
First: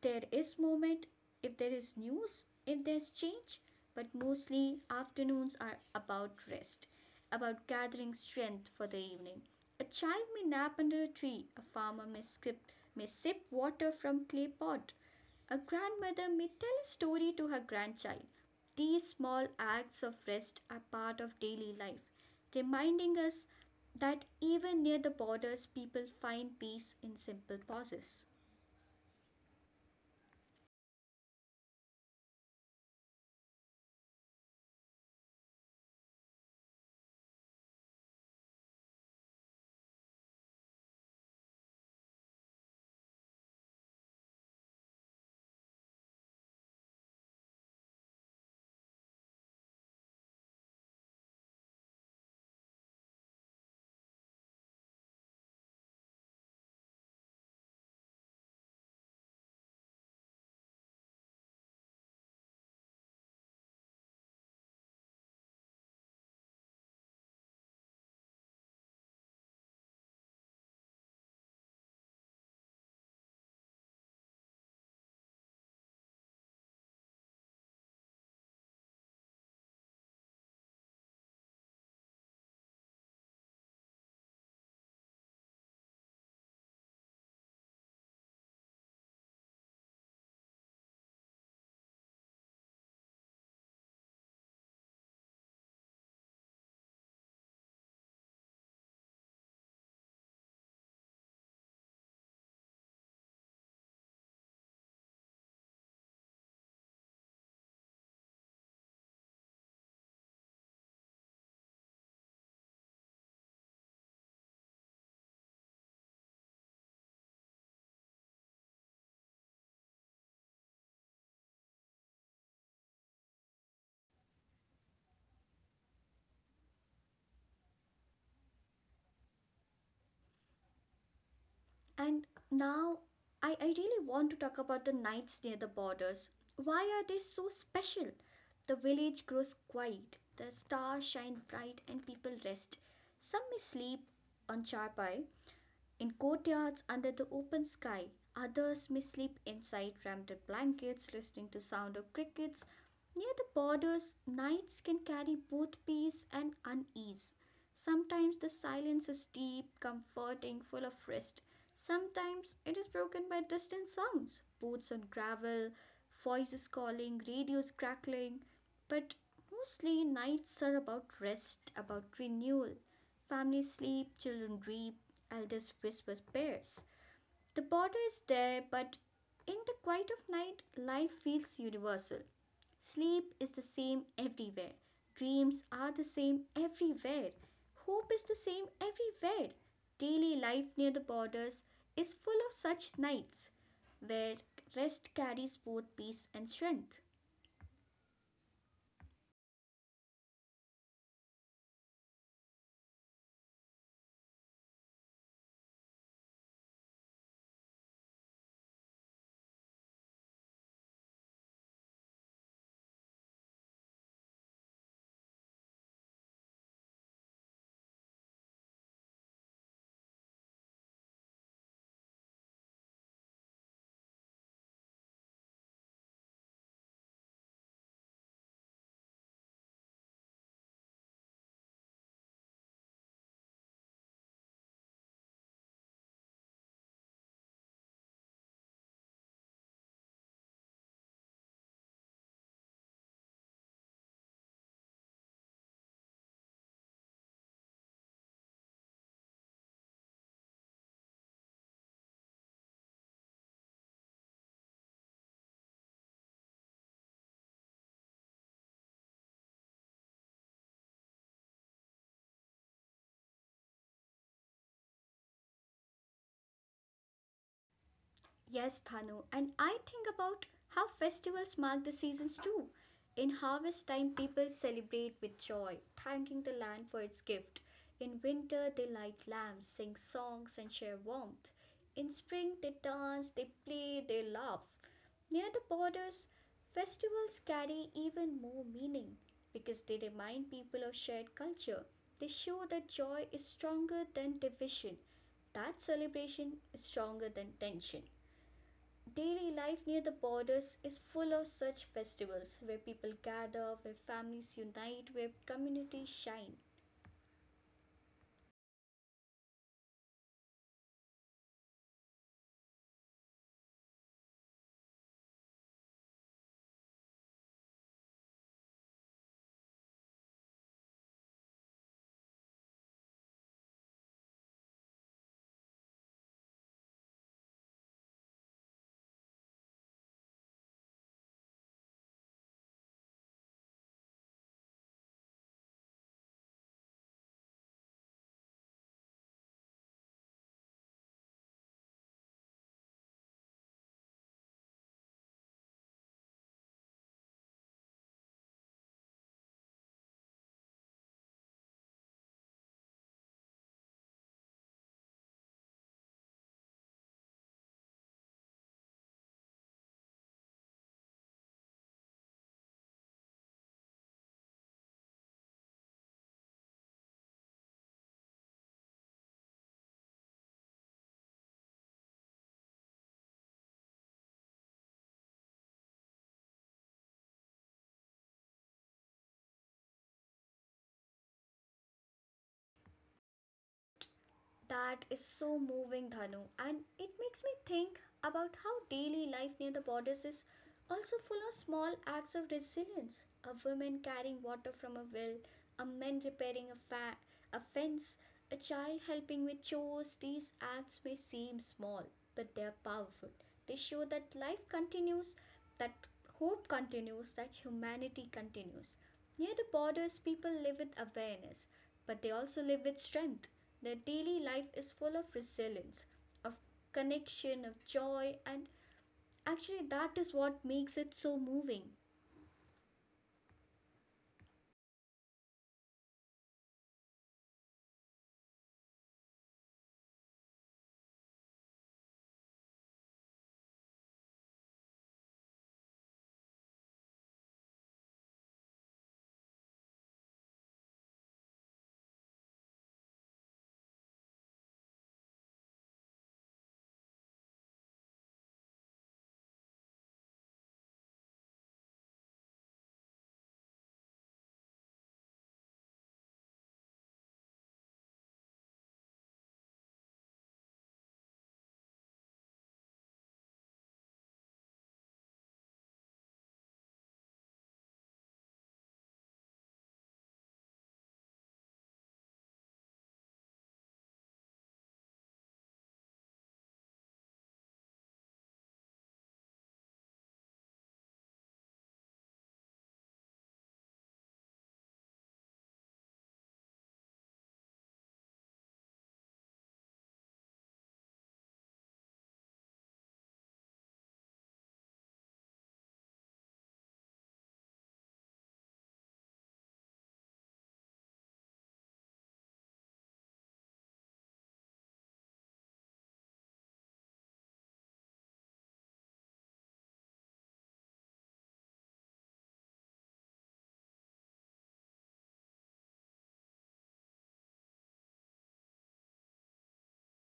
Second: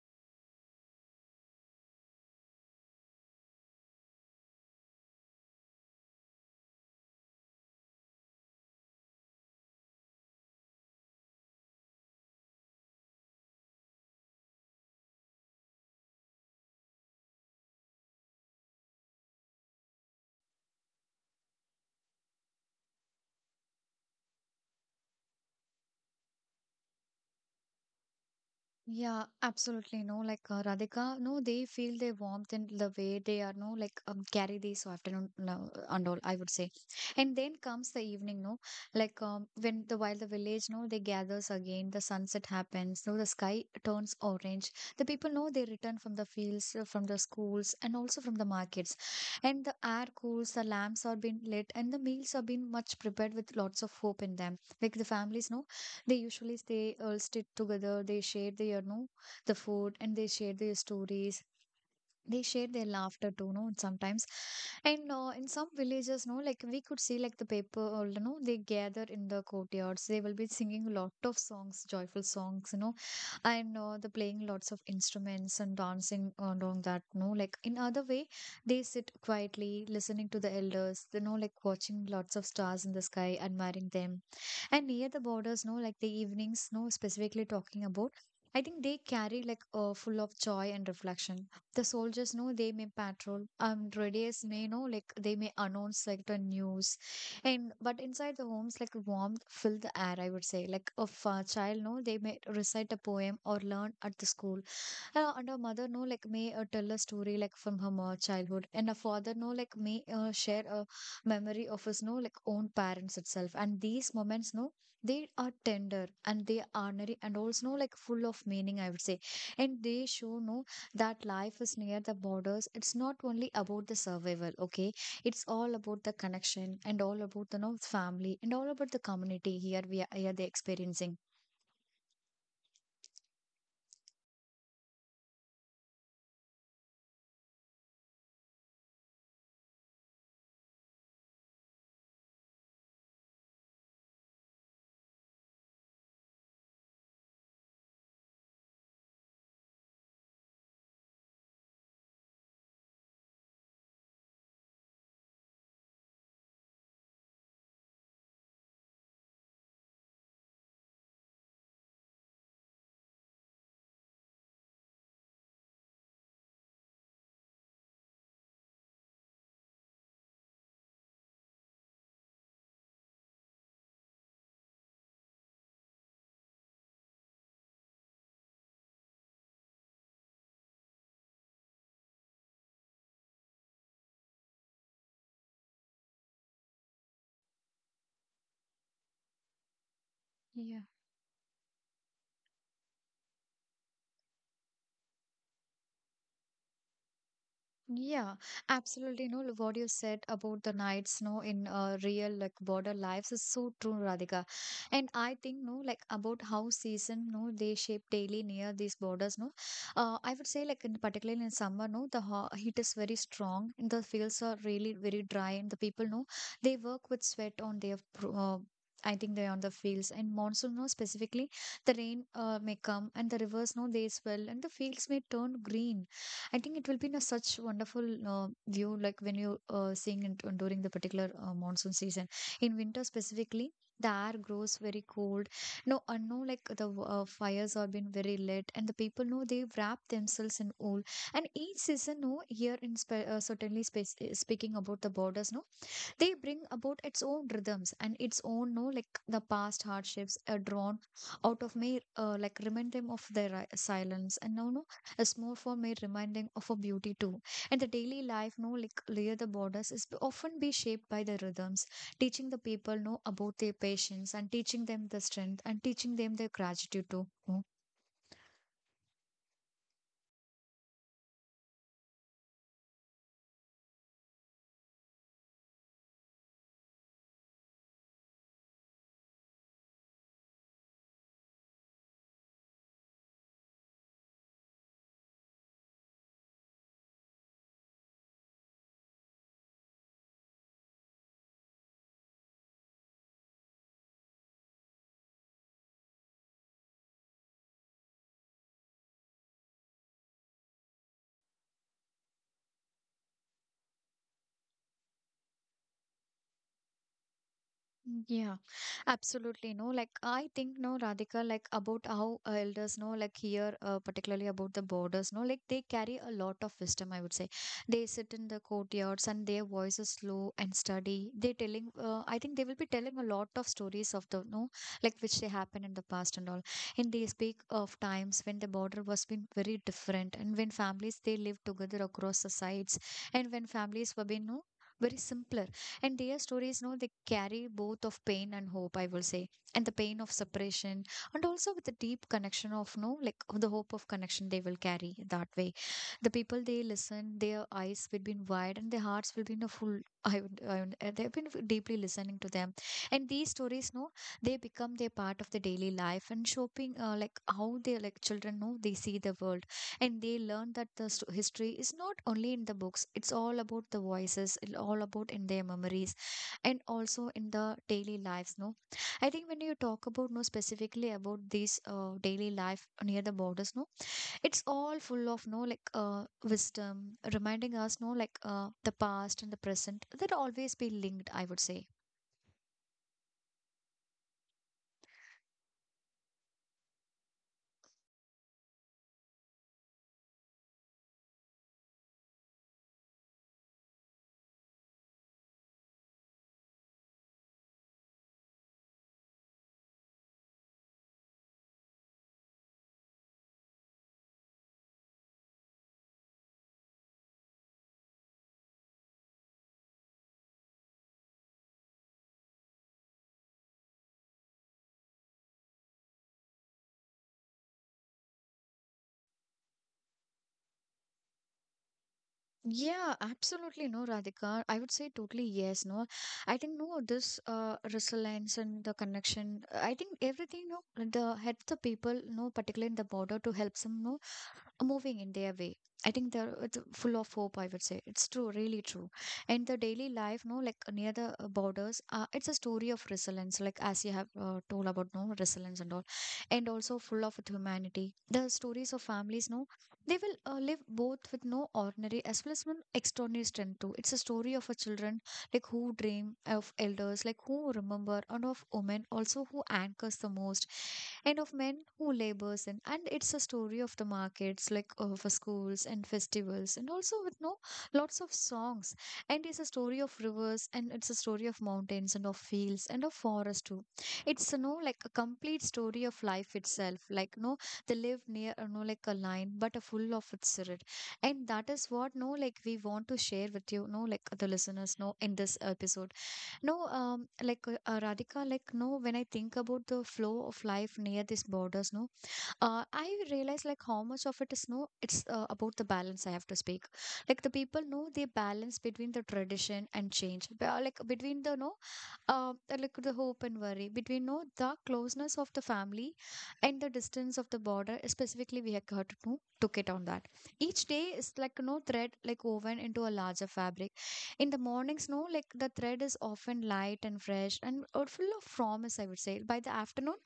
S2: there is movement, if there is news, if there's change, but mostly afternoons are about rest, about gathering strength for the evening. A child may nap under a tree, a farmer may skip, may sip water from clay pot, a grandmother may tell a story to her grandchild. These small acts of rest are part of daily life, reminding us that even near the borders, people find peace in simple pauses.
S1: Yeah, absolutely. No, like Radhika, no, they feel their warmth and the way they are, no, like carry this afternoon no, and all, I would say. And then comes the evening, no, like when the while the village, no, they gathers again, the sunset happens, no, the sky turns orange. The people know they return from the fields, from the schools, and also from the markets. And the air cools, the lamps are being lit, and the meals are being much prepared with lots of hope in them. Like the families, no, they usually stay all stick together. They share their, you know, the food and they share their stories. They share their laughter too, no, sometimes. And in some villages, no, like we could see like the people, you know, they gather in the courtyards. They will be singing a lot of songs, joyful songs, you know, and they're playing lots of instruments and dancing along that, no, like in other way, they sit quietly listening to the elders, you know, like watching lots of stars in the sky, admiring them. And near the borders no like the evenings no specifically talking about I think they carry like full of joy and reflection. The soldiers know they may patrol, radius may know like they may announce like the news. And but inside the homes like warmth fill the air, I would say, like of a child, no, they may recite a poem or learn at the school. And our mother, no, like may tell a story like from her childhood, and our father, no, like may share a memory of his, no, like own parents itself. And these moments, no, they are tender and they are honorary and also, no, like full of meaning, I would say. And they show, no, that life is near the borders. It's not only about the survival, okay? It's all about the connection and all about the, no, family and all about the community here we are, here they're experiencing.
S2: And now I really want to talk about the nights near the borders. Why are they so special? The village grows quiet, the stars shine bright, and people rest. Some may sleep on charpai, in courtyards under the open sky, others may sleep inside wrapped in blankets, listening to sound of crickets. Near the borders, nights can carry both peace and unease. Sometimes the silence is deep, comforting, full of rest. Sometimes it is broken by distant sounds, boots on gravel, voices calling, radios crackling. But mostly nights are about rest, about renewal. Families sleep, children dream, Aldous whispers Pears. The border is there, but in the quiet of night, life feels universal. Sleep is the same everywhere. Dreams are the same everywhere. Hope is the same everywhere. Daily life
S1: Yeah.
S2: near the borders is full of such nights where rest carries both peace and strength.
S1: Yeah, absolutely. You know what you said about the nights, no, in real like border lives is so true, Radhika. And I think, no, like about how season, no, they shape daily near these borders, no. I would say, like in, particularly in summer, no, the ho heat is very strong. And The fields are really very dry, and the people, no, they work with sweat on their. I think they're on the fields. And monsoon, no, specifically the rain may come and the rivers, no, they swell and the fields may turn green. I think it will be in a such wonderful view, like when you seeing it during the particular monsoon season. In winter specifically, the air grows very cold. No, I know like the fires have been very lit, and the people know they wrap themselves in wool. And each season, no, here in certainly space, speaking about the borders, no, they bring about its own rhythms and its own, no, like the past hardships are drawn out of me, like remind them of their silence and no a small form may remind them of a beauty too. And the daily life, no, like near the borders is often be shaped by the rhythms, teaching the people, no, about their patience and teaching them the strength and teaching them their gratitude too. No?
S2: Yes, Thanu, and I think about how festivals mark the seasons too. In harvest time, people celebrate with joy, thanking the land for its gift. In winter, they light lamps, sing songs, and share warmth. In spring, they dance, they play, they laugh. Near the borders, festivals carry even more meaning because they remind people of shared culture. They show that joy is stronger than division, that celebration is stronger than tension. Daily life near the borders is full of such festivals where people gather, where families unite, where communities shine.
S1: Yeah, absolutely. No, like I think, no, Radhika, like about how elders know, like here, particularly about the borders, no, like they carry a lot of wisdom, I would say. They sit in the courtyards and their voice is slow and steady. They telling, I think they will be telling a lot of stories of the, no, like which they happen in the past and all. And they speak of times when the border was been very different and when families they lived together across the sides, and when families were being, no, very simpler, and their stories, no, they carry both of pain and hope, I will say, and the pain of separation, and also with the deep connection of, no, like the hope of connection they will carry that way. The people they listen, their eyes will be wide and their hearts will be in a full. I would, they've been deeply listening to them, and these stories, no, they become their part of the daily life and shaping, like how they, like children, no, they see the world, and they learn that the history is not only in the books, it's all about the voices, it's all about in their memories, and also in the daily lives, no. I think when you talk about, no, specifically about these daily life near the borders, no, it's all full of, no, like wisdom reminding us, no, like the past and the present that always be linked, I would say.
S2: That is so moving, Dhanu, and it makes me think about how daily life near the borders is also full of small acts of resilience. A woman carrying water from a well, a man repairing a fence, a child helping with chores. These acts may seem small, but they are powerful. They show that life continues, that hope continues, that humanity continues. Near the borders, people live with awareness, but they also live with strength. Their daily life is full of resilience, of connection, of joy, and actually, that is what makes it so moving.
S1: Yeah, absolutely, no, Radhika. I would say totally yes. No, I think, no, this resilience and the connection. I think everything. No, the help the people. No, particularly in the border to help them. No, moving in their way. I think they're it's full of hope. I would say it's true, really true. And the daily life, no, like near the borders, it's a story of resilience. Like as you have told about no resilience and all, and also full of with humanity. The stories of families, no. They will live both with no ordinary as well as no extraordinary strength too. It's a story of a children like who dream of elders, like who remember, and of women also who anchors the most, and of men who labors in, and it's a story of the markets like for schools and festivals and also with no lots of songs, and it's a story of rivers and it's a story of mountains and of fields and of forest too. It's, you know, like a complete story of life itself, like no, they live near, you know, like a line but a full of its spirit. And that is what, no, like we want to share with you, no, like the listeners, no, in this episode. No, like Radhika, like no, when I think about the flow of life near these borders, no, I realize like how much of it is, no, it's about the balance I have to speak. Like the people know the balance between the tradition and change, like between the no uh, like the hope and worry, between no the closeness of the family and the distance of the border, specifically we have got to took it on that. Each day is like no thread like woven into a larger fabric. In the mornings, no, like the thread is often light and fresh and full of promise, I would say. By the afternoon,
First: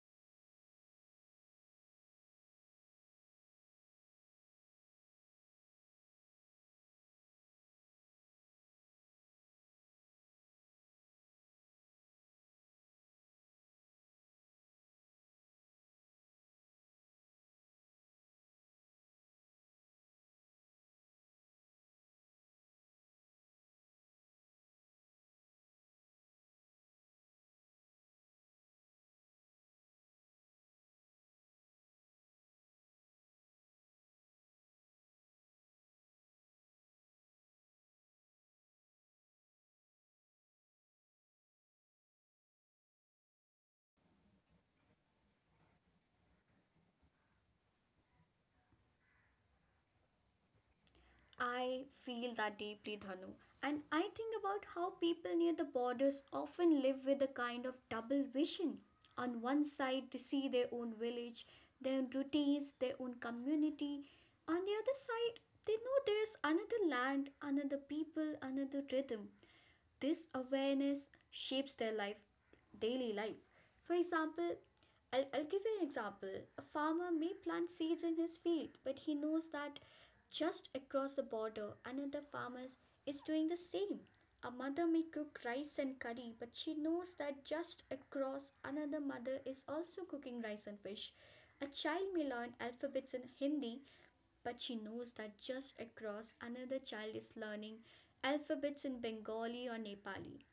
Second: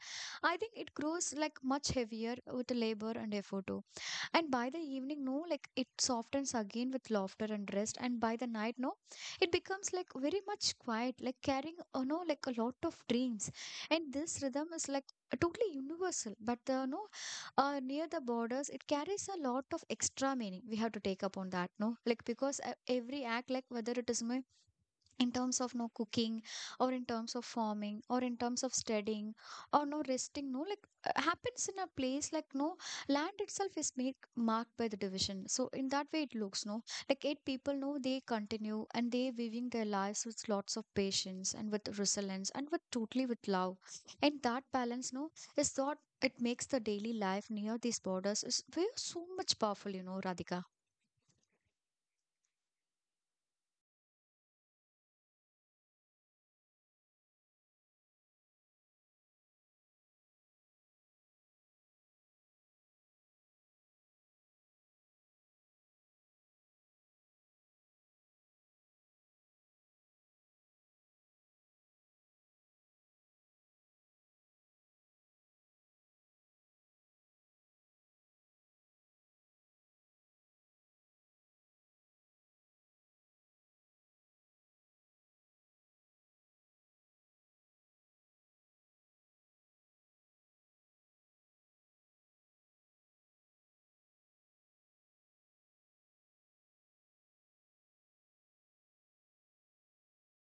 S1: I think it grows like much heavier with labor and effort too, and by the evening, no, like it softens again with laughter and rest. And by the night, no, it becomes like very much quiet, like carrying, you know, like a lot of dreams. And this rhythm is like totally universal, but the no, near the borders, it carries a lot of extra meaning. We have to take up on that, no, like because every act, like whether it is my in terms of no cooking or in terms of farming or in terms of studying or no resting, no, like happens in a place like no, land itself is made marked by the division, so in that way it looks, no, like eight people, no, they continue and they weaving their lives with lots of patience and with resilience and with totally with love. And that balance, no, is thought it makes the daily life near these borders is very so much powerful, you know, Radhika.
S2: I feel that deeply, Dhanu. And I think about how people near the borders often live with a kind of double vision. On one side, they see their own village, their own routines, their own community. On the other side, they know there is another land, another people, another rhythm. This awareness shapes their life, daily life. For example, I'll give you an example. A farmer may plant seeds in his field, but he knows that just across the border another farmer is doing the same. A mother may cook rice and curry, but she knows that just across another mother is also cooking rice and fish. A child may learn alphabets in Hindi, but she knows that just across another child is learning alphabets in Bengali or Nepali.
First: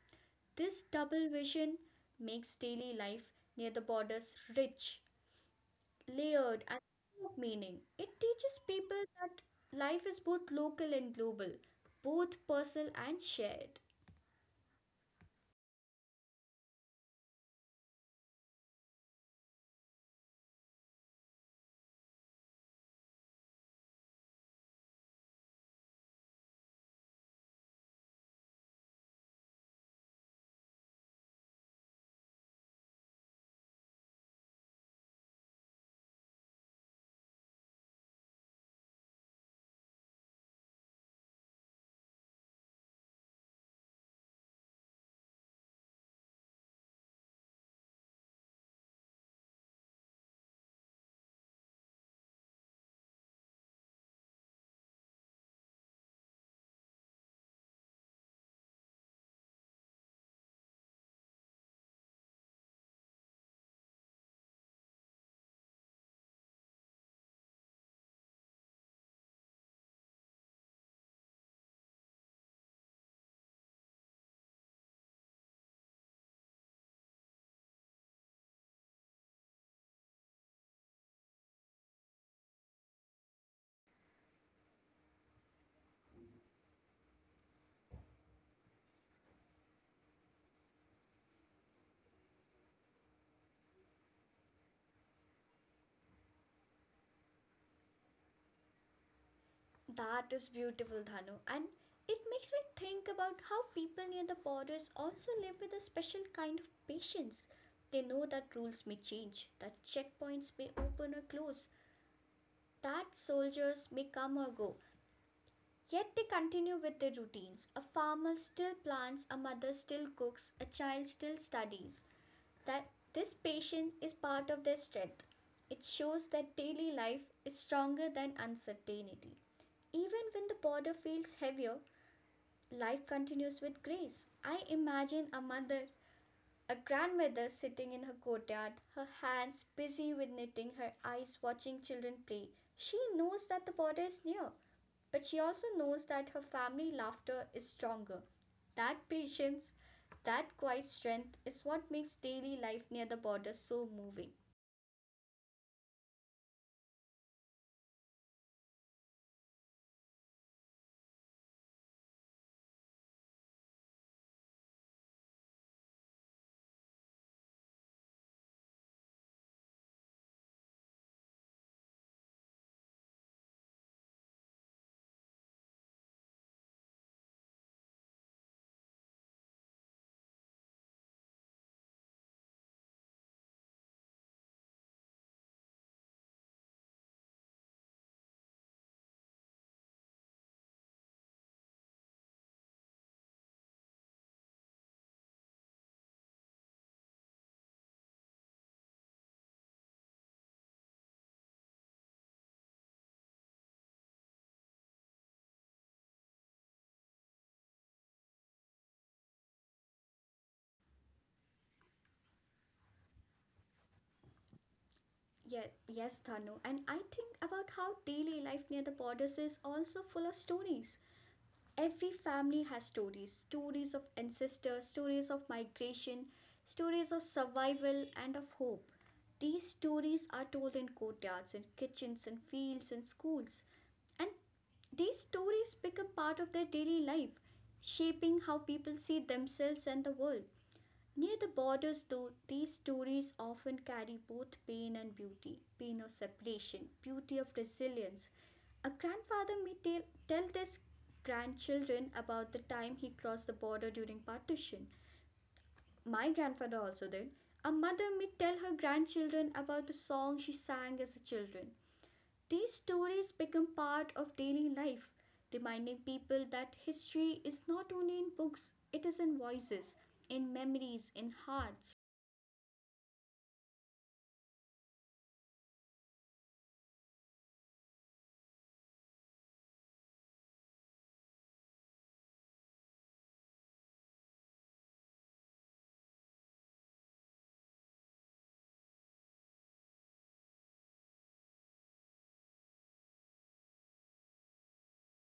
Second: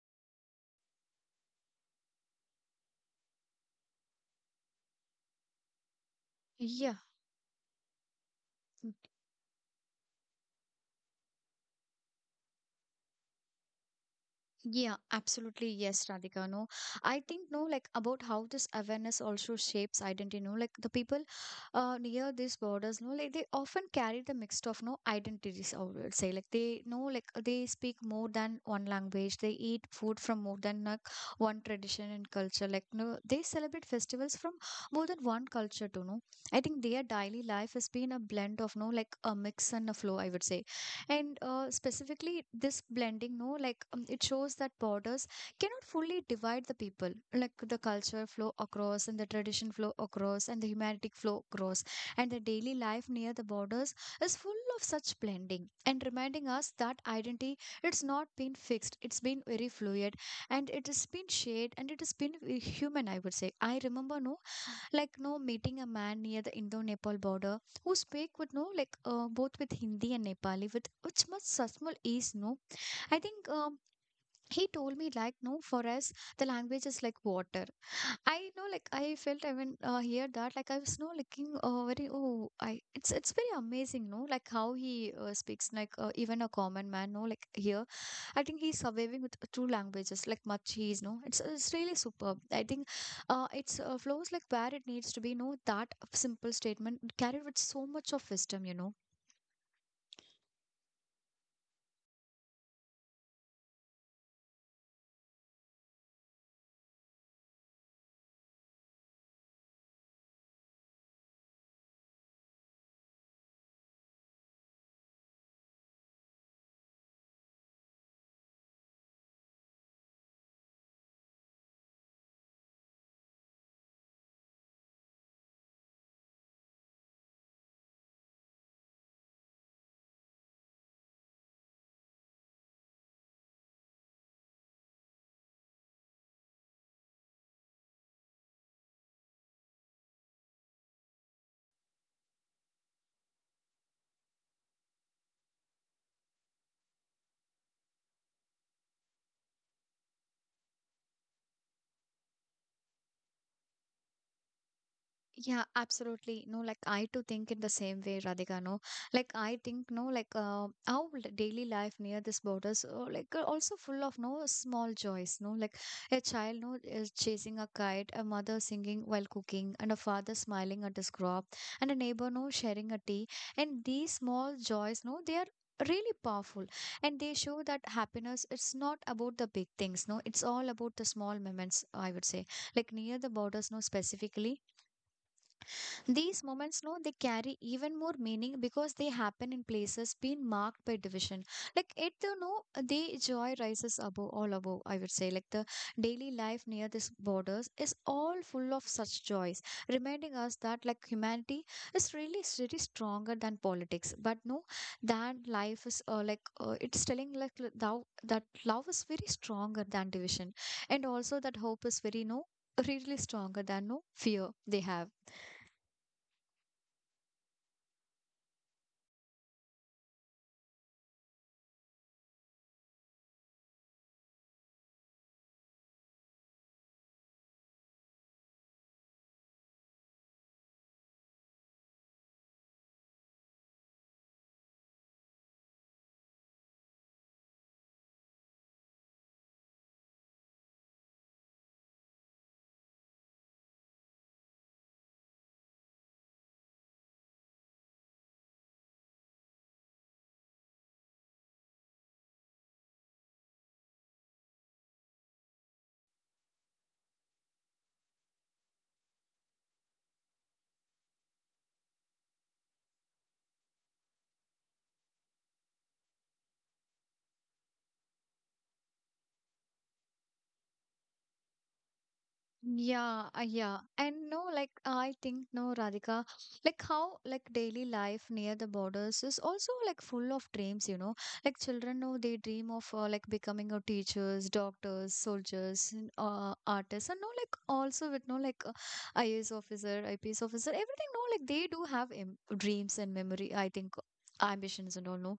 S2: This double vision makes daily life near the borders rich, layered, and
S1: Yeah.
S2: full of meaning. It teaches people that life is both local and global, both personal and shared.
S1: Yeah, absolutely. Yes, Radhika. No, I think, no, like about how this awareness also shapes identity. No, like the people near these borders, no, like they often carry the mixed of no identities, I would say. Like they know, like they speak more than one language, they eat food from more than like one tradition and culture. Like, no, they celebrate festivals from more than one culture, too. No, I think their daily life has been a blend of no, like a mix and a flow, I would say. And specifically this blending, no, like it shows that borders cannot fully divide the people, like the culture flow across and the tradition flow across and the humanistic flow across, and the daily life near the borders is full of such blending and reminding us that identity it's not been fixed, it's been very fluid, and it has been shared and it has been very human, I would say. I remember, no, like no meeting a man near the Indo-Nepal border, who speak with no like both with Hindi and Nepali with which much Sasmal is, no. I think he told me like, no, for us the language is like water. I know, like I felt, I even hear that, like I was no looking very. Oh, I it's very amazing, no, like how he speaks, like even a common man, no, like here, I think he's surviving with two languages, like Machis, no, it's really superb. I think, it's flows like where it needs to be, no, that simple statement carried with so much of wisdom, you know.
S2: That is beautiful, Dhanu. And it makes me think about how people near the borders also live with a special kind of patience. They know that rules may change, that checkpoints may open or close, that soldiers may come or go. Yet they continue with their routines. A farmer still plants, a mother still cooks, a child still studies. That this patience is part of their strength. It shows that daily life is stronger than uncertainty. Even when the border feels heavier, life continues with grace. I imagine a mother, a grandmother sitting in her courtyard, her hands busy with knitting, her eyes watching children play. She knows that the border is near. But she also knows that her family laughter is stronger. That patience, that quiet strength is what makes daily life near the border so moving.
S1: Yeah, absolutely. No, like I too think in the same way, Radhika. No, like I think, no, like our daily life near this borders, like also full of no small joys. No, like a child no is chasing a kite, a mother singing while cooking, and a father smiling at his crop, and a neighbor no sharing a tea. And these small joys, no, they are really powerful, and they show that happiness it's not about the big things, no, it's all about the small moments, I would say. Like near the borders, no, specifically these moments, no, they carry even more meaning because they happen in places being marked by division. Like it, you know, the joy rises above all above. I would say, like the daily life near these borders is all full of such joys, reminding us that like humanity is really really stronger than politics. But no, that life is like it's telling like thou that love is very stronger than division, and also that hope is very no really stronger than no fear they have.
S2: Yeah, yes, Thanu. And I think about how daily life near the borders is also full of stories. Every family has stories, stories of ancestors, stories of migration, stories of survival, and of hope. These stories are told in courtyards, in kitchens, in fields, in schools. And these stories become part of their daily life, shaping how people see themselves and the world. Near the borders, though, these stories often carry both pain and beauty, pain of separation, beauty of resilience. A grandfather may tell his grandchildren about the time he crossed the border during partition. My grandfather also did. A mother may tell her grandchildren about the song she sang as a children. These stories become part of daily life, reminding people that history is not only in books, it is in voices, in memories, in hearts.
S1: Yeah, yeah. And no, like I think, no, Radhika, like how like daily life near the borders is also like full of dreams, you know. Like children know they dream of like becoming a teachers, doctors, soldiers, and artists, and no, like also with no like IAS officer, IPS officer, everything. No, like they do have Im dreams and memory. I think ambitions and all. No,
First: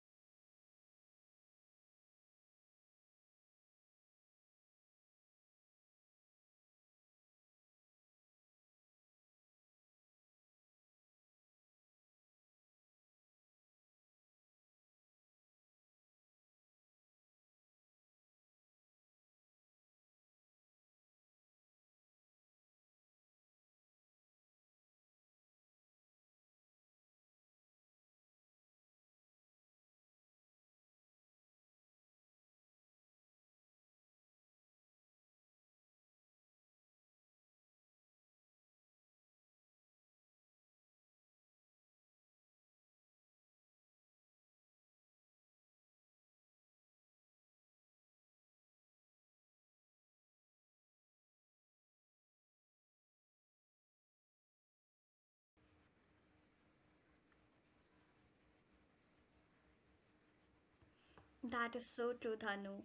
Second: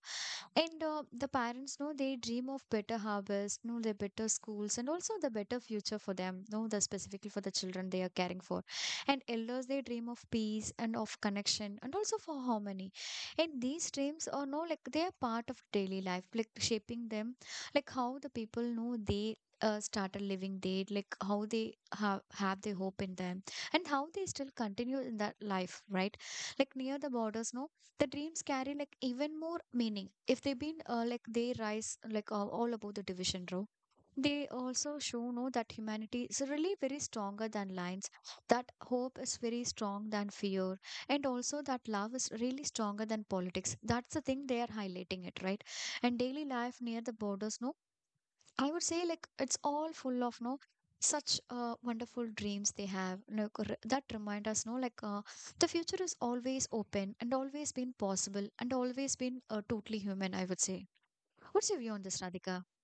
S1: and the parents know they dream of better harvest, know the better schools, and also the better future for them. Know the specifically for the children they are caring for, and elders they dream of peace and of connection and also for harmony. And these dreams are no like they are part of daily life, like shaping them, like how the people know they. Started living they, like how they have their hope in them, and how they still continue in that life, right? Like near the borders, no, the dreams carry like even more meaning. If they've been like they rise like all about the division row, they also show, no, that humanity is really very stronger than lines, that hope is very strong than fear, and also that love is really stronger than politics. That's the thing they are highlighting it, right? And daily life near the borders, no, I would say like it's all full of no such wonderful dreams they have like that remind us, no, like the future is always open, and always been possible, and always been totally human, I would say. What's
S2: That
S1: your
S2: is
S1: view on
S2: so
S1: this,
S2: true,
S1: Radhika?
S2: Dhanu.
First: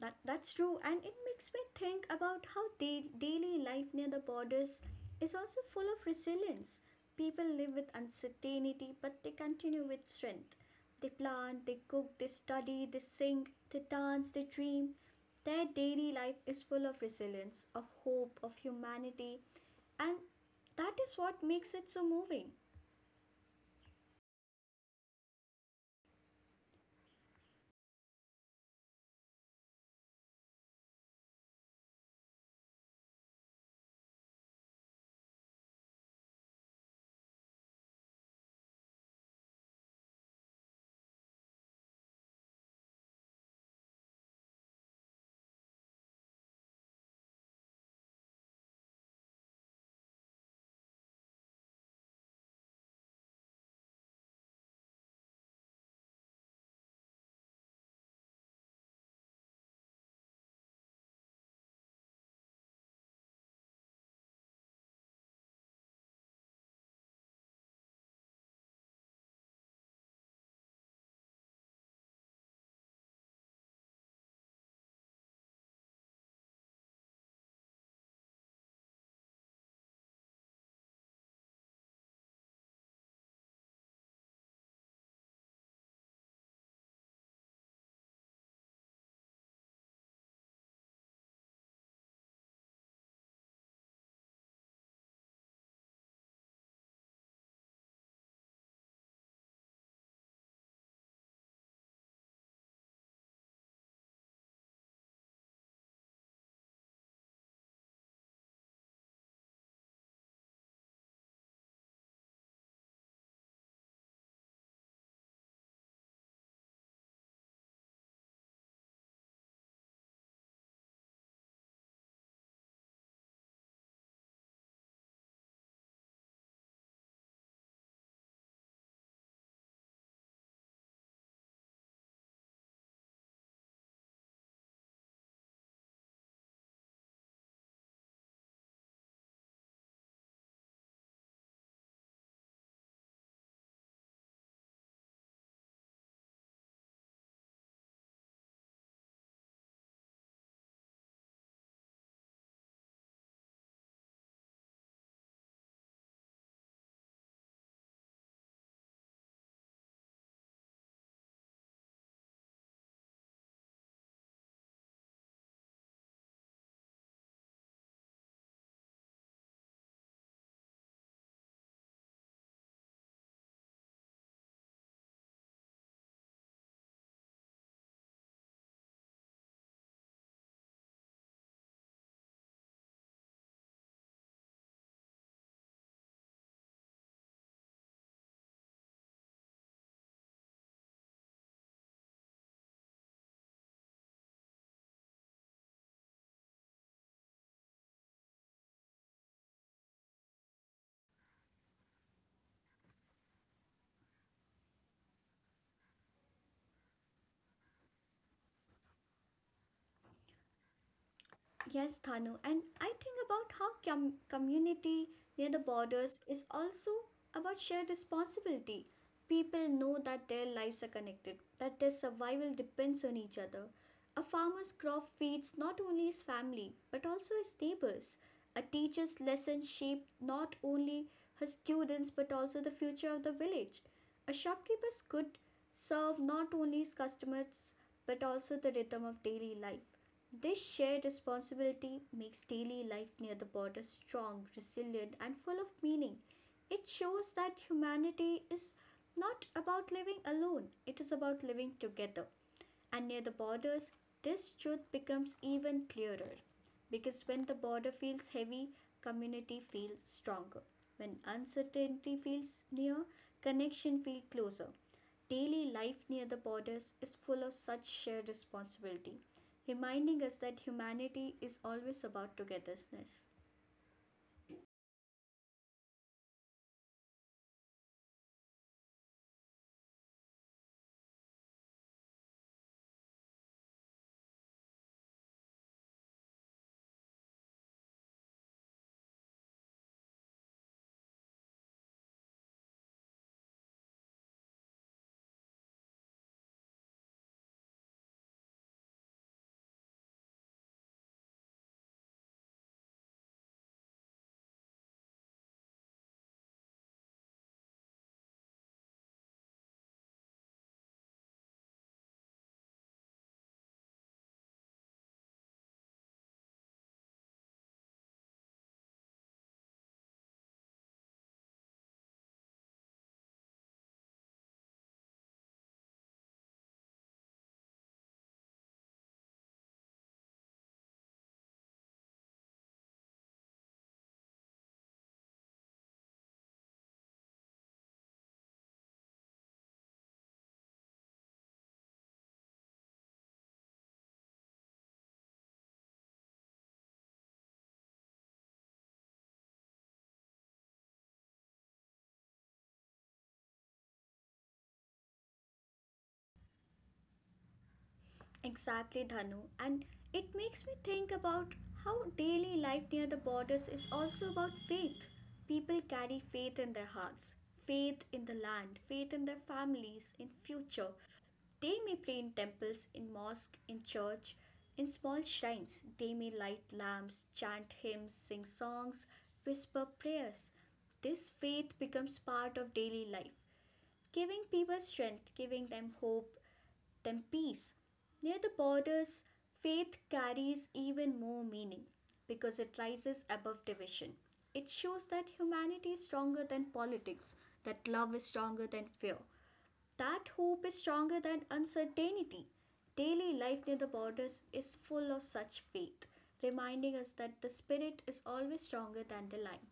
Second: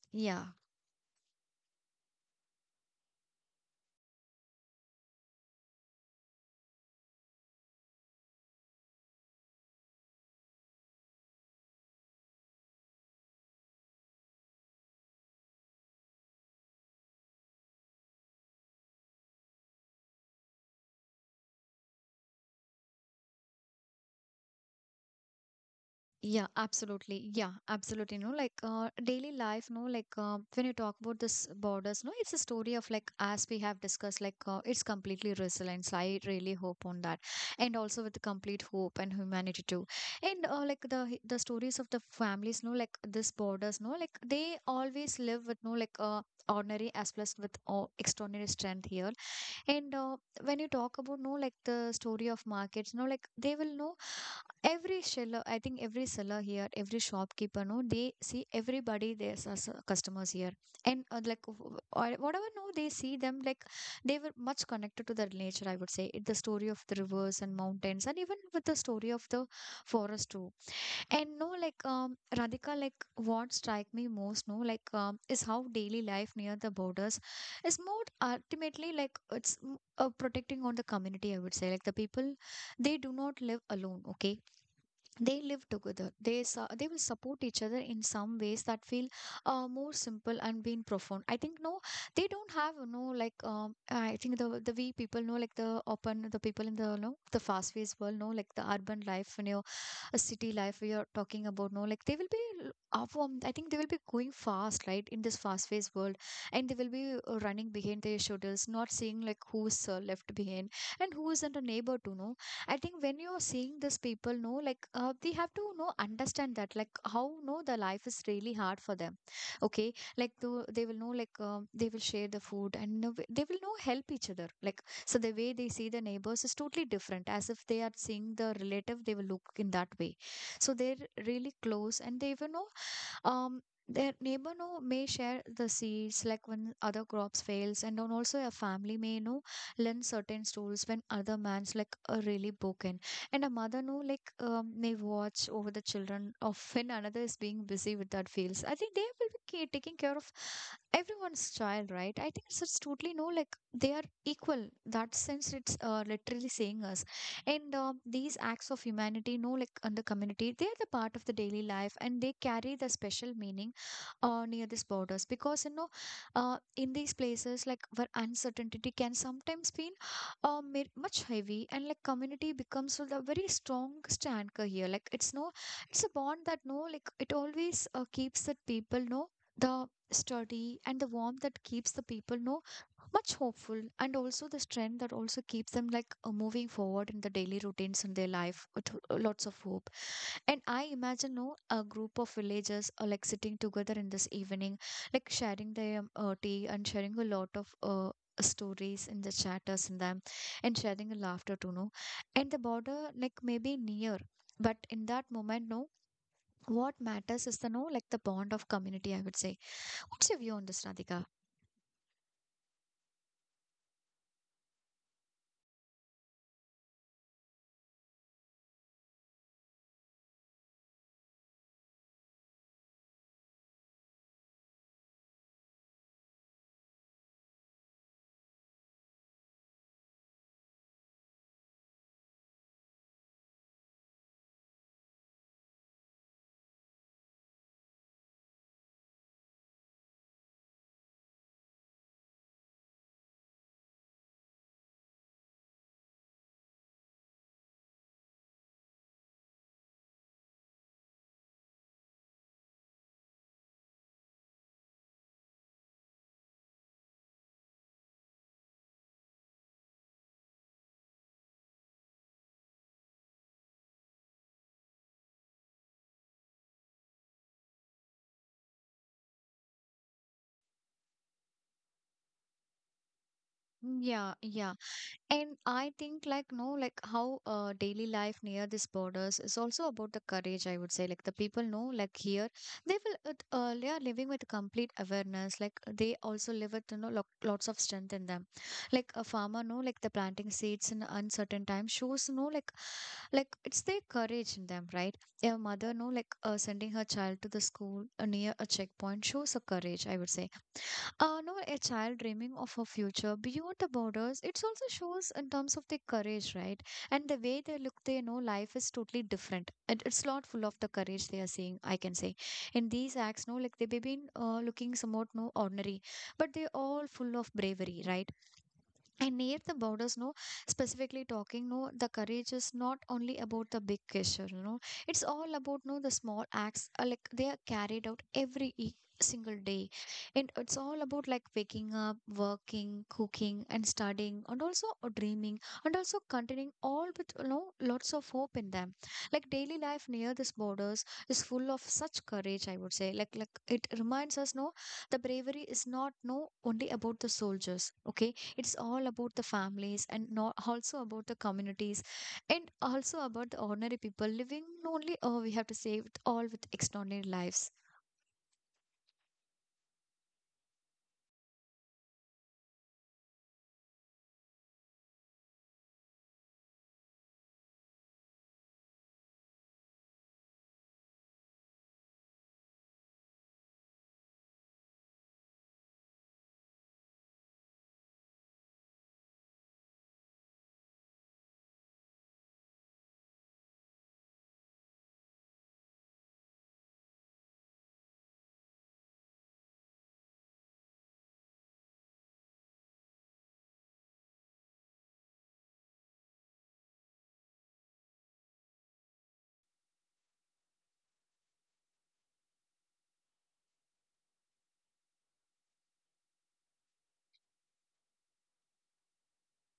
S2: That
S1: Yeah.
S2: that's true, and it makes me think about how daily life near the borders is also full of resilience. People live with uncertainty, but they continue with strength. They plant, they cook, they study, they sing, they dance, they dream. Their daily life is full of resilience, of hope, of humanity, and that is what makes it so moving.
S1: Yeah, absolutely. Yeah, absolutely. No, like daily life, no, like when you talk about this borders, no, it's a story of, like as we have discussed, like it's completely resilience. I really hope on that, and also with the complete hope and humanity too. And like the the stories of the families, no, like this borders, no, like they always live with no like uh, ordinary as plus with extraordinary strength here. And when you talk about no like the story of markets, no like they will know every seller. I think every seller here, every shopkeeper, no, they see everybody there's as customers here, and like or whatever, no, they see them like they were much connected to their nature, I would say. It- the story of the rivers and mountains, and even with the story of the forest too. And no, like Radhika, like what strike me most, no, like is how daily life near the borders is more ultimately, like it's protecting on the community, I would say. Like the people, they do not live alone. Okay, they live together, they they will support each other in some ways that feel more simple and being profound. I think, no, they don't have no like I think the we people know like the open the people in the no the fast paced world, know like the urban life, you know, a city life we are talking about, no, like they will be l- I think they will be going fast, right, in this fast paced world, and they will be running behind their shoulders, not seeing like who's left behind and who isn't a neighbor to know. I think when you're seeing these people, no, like they have to know understand that, like how no the life is really hard for them. Okay, like the, they will know, like they will share the food and know- they will know help each other. Like, so the way they see the neighbors is totally different. As if they are seeing the relative, they will look in that way. So they're really close and they will know um, their neighbor know may share the seeds like when other crops fails, and then also a family may know lend certain tools when other man's like are really broken, and a mother know like may watch over the children of when another is being busy with that fields. I think they will be taking care of everyone's child, right? I think it's totally no like they are equal, that sense. It's literally saying us. And these acts of humanity, no, like on the community, they are the part of the daily life, and they carry the special meaning near these borders, because you know in these places, like where uncertainty can sometimes be much heavy, and like community becomes the very strongest anchor here. Like it's no, it's a bond that no like it always keeps that people, no, the study and the warmth that keeps the people, no, much hopeful, and also the strength that also keeps them like moving forward in the daily routines in their life with lots of hope. And I imagine, no, a group of villagers are like sitting together in this evening, like sharing their tea, and sharing a lot of stories in the chatters in them, and sharing a laughter to know, and the border like maybe near, but in that moment, no, what matters is the no like the bond of community, I would say. What's your view on this, Radhika?
S2: Yes, Thanu, and I think about how community near the borders is also about shared responsibility. People know that their lives are connected, that their survival depends on each other. A farmer's crop feeds not only his family but also his neighbors. A teacher's lesson shapes not only his students but also the future of the village. A shopkeeper's good serve not only his customers but also the rhythm of daily life. This shared responsibility makes daily life near the border strong, resilient, and full of meaning. It shows that humanity is not about living alone, it is about living together. And near the borders, this truth becomes even clearer. Because when the border feels heavy, community feels stronger. When uncertainty feels near, connection feels closer. Daily life near the borders is full of such shared responsibility, reminding us that humanity is always about togetherness.
S1: Yeah, yeah. And I think like no, like how daily life near these borders is also about the courage, I would say. Like the people know, like here, they will they are living with complete awareness. Like they also live with, you know, lo lots of strength in them. Like a farmer, no, like the planting seeds in uncertain time shows, no, like it's their courage in them, right? A mother, no, like sending her child to the school near a checkpoint shows a courage, I would say. No, a child dreaming of a future beyond the borders, it also shows in terms of their courage, right? And the way they look, they know life is totally different. And it's not full of the courage they are seeing, I can say. In these acts, no, like they've been looking somewhat no ordinary, but they're all full of bravery, right? And near the borders, no, specifically talking, no, the courage is not only about the big gesture, you know, it's all about, no, the small acts, like they are carried out every single day. And it's all about like waking up, working, cooking, and studying, and also dreaming, and also continuing all with, you know, lots of hope in them. Like daily life near these borders is full of such courage, I would say. Like it reminds us, no, the bravery is not, no, only about the soldiers, okay? It's all about the families, and not also about the communities, and also about the ordinary people living only, oh we have to say, with all with extraordinary lives.
S2: Exactly, Dhanu. And it makes me think about how daily life near the borders is also about faith. People carry faith in their hearts, faith in the land, faith in their families, in future. They may play in temples, in mosque, in church, in small shrines. They may light lamps, chant hymns, sing songs, whisper prayers. This faith becomes part of daily life, giving people strength, giving them hope, them peace. Near the borders, faith carries even more meaning because it rises above division. It shows that humanity is stronger than politics, that love is stronger than fear, that hope is stronger than uncertainty. Daily life near the borders is full of such faith, reminding us that the spirit is always stronger than the line.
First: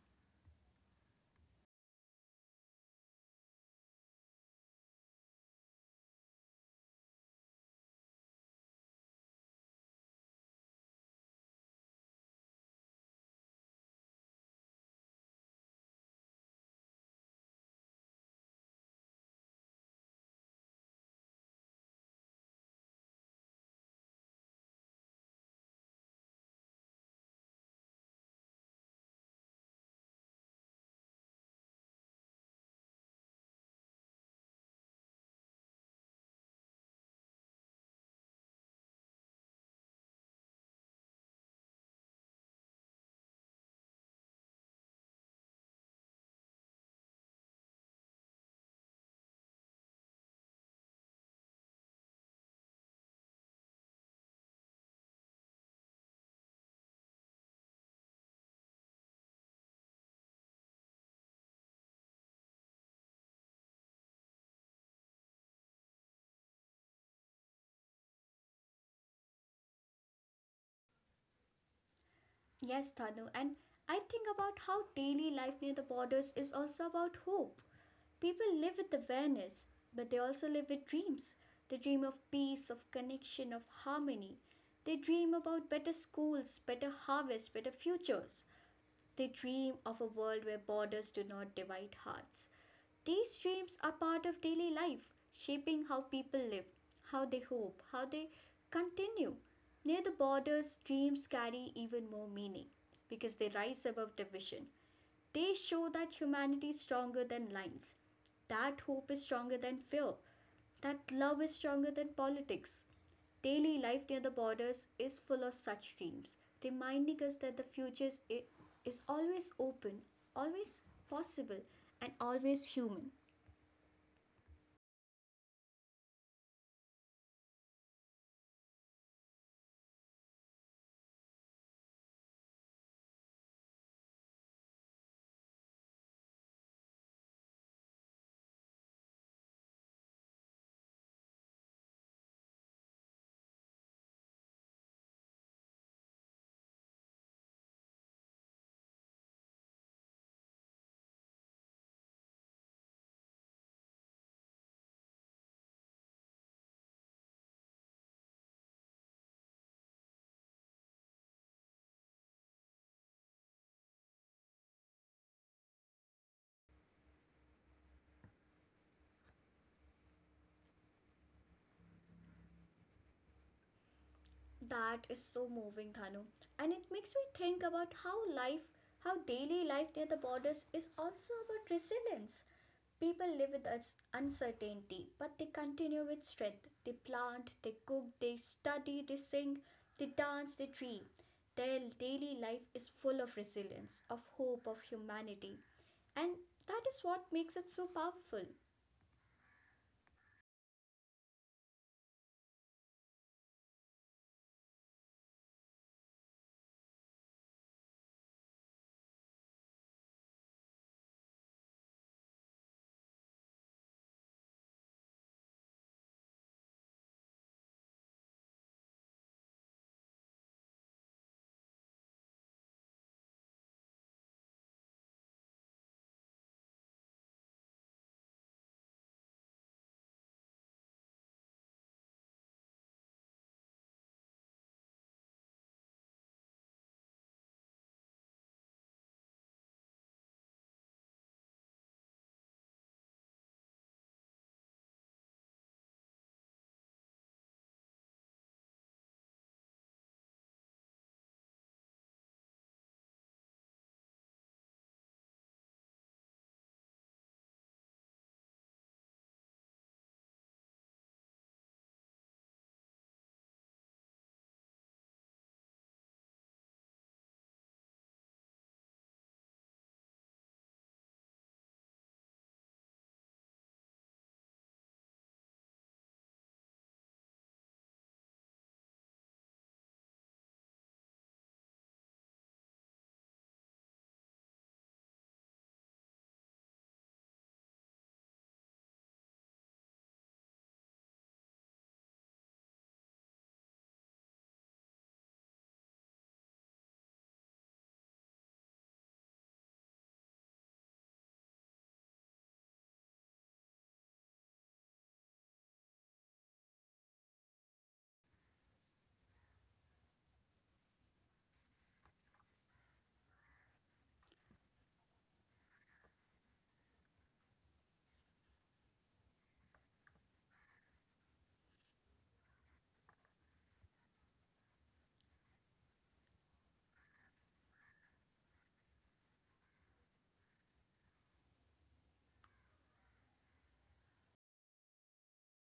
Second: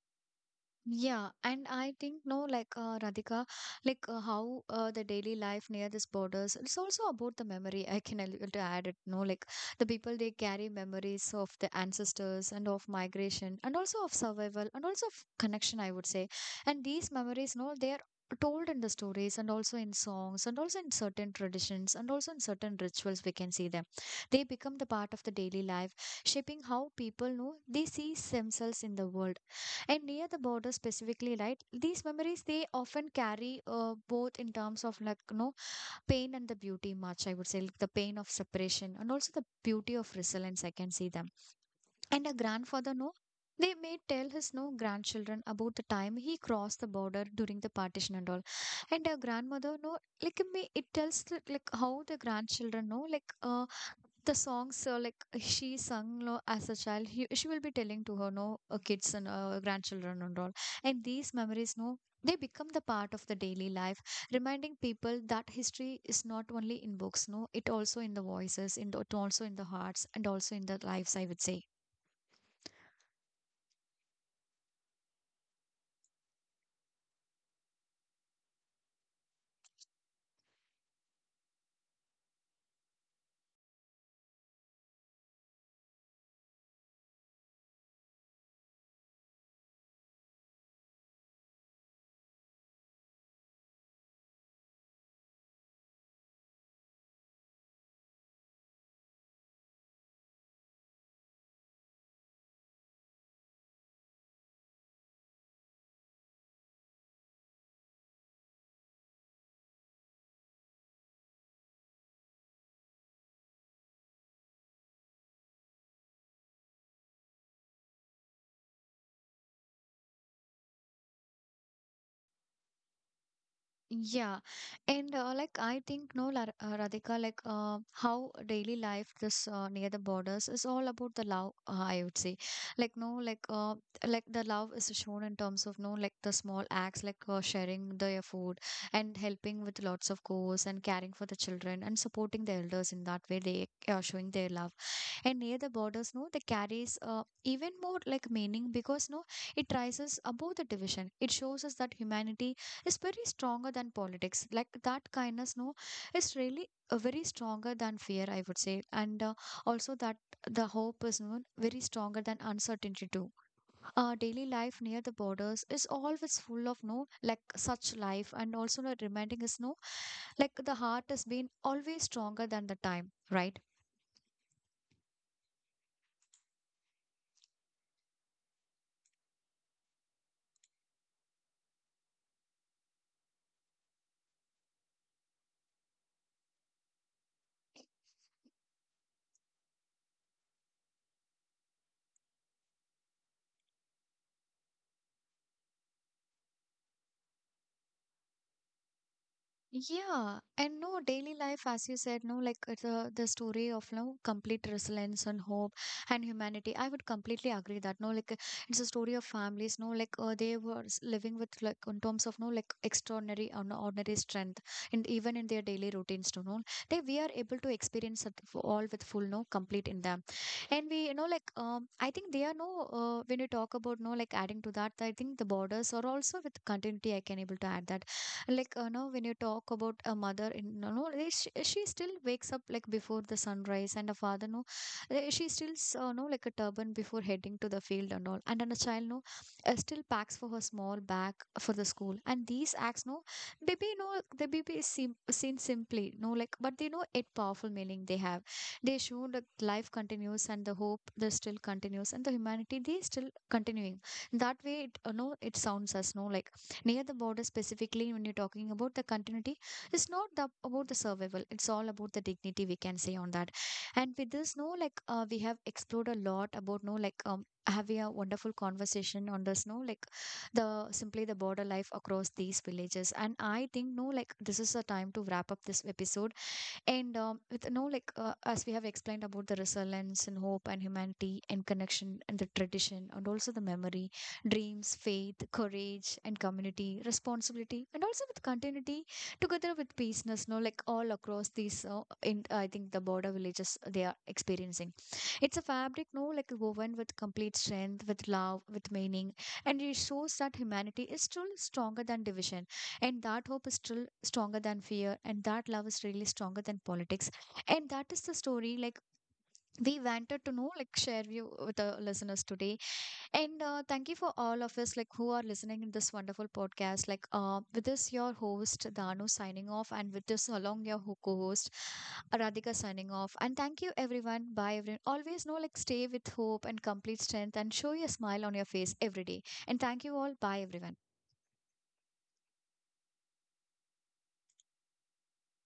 S1: Yeah, and I think no, like Radhika, like how the daily life near these borders, it's also about the memory. I can to add it. No, like the people they carry memories of the ancestors, and of migration, and also of survival, and also of connection, I would say. And these memories, no, they are told in the stories, and also in songs, and also in certain traditions, and also in certain rituals we can see them. They become the part of the daily life, shaping how people know they see themselves in the world. And near the border specifically, right, these memories they often carry both in terms of, like you know, pain and the beauty much, I would say. Like the pain of separation, and also the beauty of resilience, I can see them. And a grandfather, no? They may tell his no grandchildren about the time he crossed the border during the partition and all. And a grandmother, no, like me, it tells the- like how the grandchildren know, like the songs like she sung lo, as a child. He, she will be telling to her, no, kids, and grandchildren and all. And these memories, no, they become the part of the daily life, reminding people that history is not only in books, no, it also in the voices, in the, also in the hearts, and also in the lives, I would say.
S2: Yes, Thanu, and I think about how daily life near the borders is also about hope. People live with awareness, but they also live with dreams. They dream of peace, of connection, of harmony. They dream about better schools, better harvests, better futures. They dream of a world where borders do not divide hearts. These dreams are part of daily life, shaping how people live, how they hope, how they continue. Near the borders, dreams carry even more meaning because they rise above division. They show that humanity is stronger than lines, that hope is stronger than fear, that love is stronger than politics. Daily life near the borders is full of such dreams, reminding us that the future is always open, always possible, and always human.
S1: Yeah, and like I think no, Radhika, like how daily life this near the borders is all about the love. I would say, like no, like the love is shown in terms of no, like the small acts, like sharing their food, and helping with lots of chores, and caring for the children, and supporting the elders in that way. They are showing their love. And near the borders, no, they carries even more like meaning, because no, it rises above the division. It shows us that humanity is very stronger than politics. Like that kindness, no, is really very stronger than fear, I would say. And also that the hope is, no, very stronger than uncertainty too. Our daily life near the borders is always full of no, like such life. And also no, reminding us, no, like the heart has been always stronger than the time, right?
S2: That is so moving, Thanu. And it makes me think about how life, how daily life near the borders is also about resilience. People live with us uncertainty, but they continue with strength. They plant, they cook, they study, they sing, they dance, they dream. Their daily life is full of resilience, of hope, of humanity. And that is what makes it so powerful.
S1: Yeah, and no daily life, as you said, no like the story of no complete resilience and hope and humanity. I would completely agree that no like it's a story of families. No like they were living with like in terms of no like extraordinary and ordinary strength, and even in their daily routines to know they we are able to experience it all with full no complete in them, and we, you know, like um, I think they are no when you talk about no like adding to that, I think the borders are also with continuity. I can able to add that, like you know, when you talk about a mother in, you know, she still wakes up like before the sunrise. And a father, no, eh, she still know like a turban before heading to the field and all. And then a child, no, still packs for her small bag for the school. And these acts, no, maybe no the baby is seen simply, no, like but they know it powerful meaning they have. They show that life continues, and the hope they still continues, and the humanity they still continuing. That way, it, you know, it sounds as no like near the border specifically when you're talking about the continuity, it's not the, about the survival, it's all about the dignity, we can say on that. And with this, no, like we have explored a lot about no like having a wonderful conversation on this no like the simply the border life across these villages. And I think no like this is a time to wrap up this episode. And with no like as we have explained about the resilience, and hope, and humanity, and connection, and the tradition, and also the memory, dreams, faith, courage and community, responsibility, and also with continuity together with peaceness. No, like all across these in, I think the border villages they are experiencing. It's a fabric, no, like woven with complete strength, with love, with meaning, and it shows that humanity is still stronger than division, and that hope is still stronger than fear, and that love is really stronger than politics. And that is the story, like we wanted to know, like share you with the listeners today. And thank you for all of us, like who are listening in this wonderful podcast. Like with this, your host Danu signing off, and with this, along your co-host Radhika signing off. And thank you, everyone. Bye, everyone. Always know, like stay with hope and complete strength, and show your smile on your face every day. And thank you all. Bye, everyone.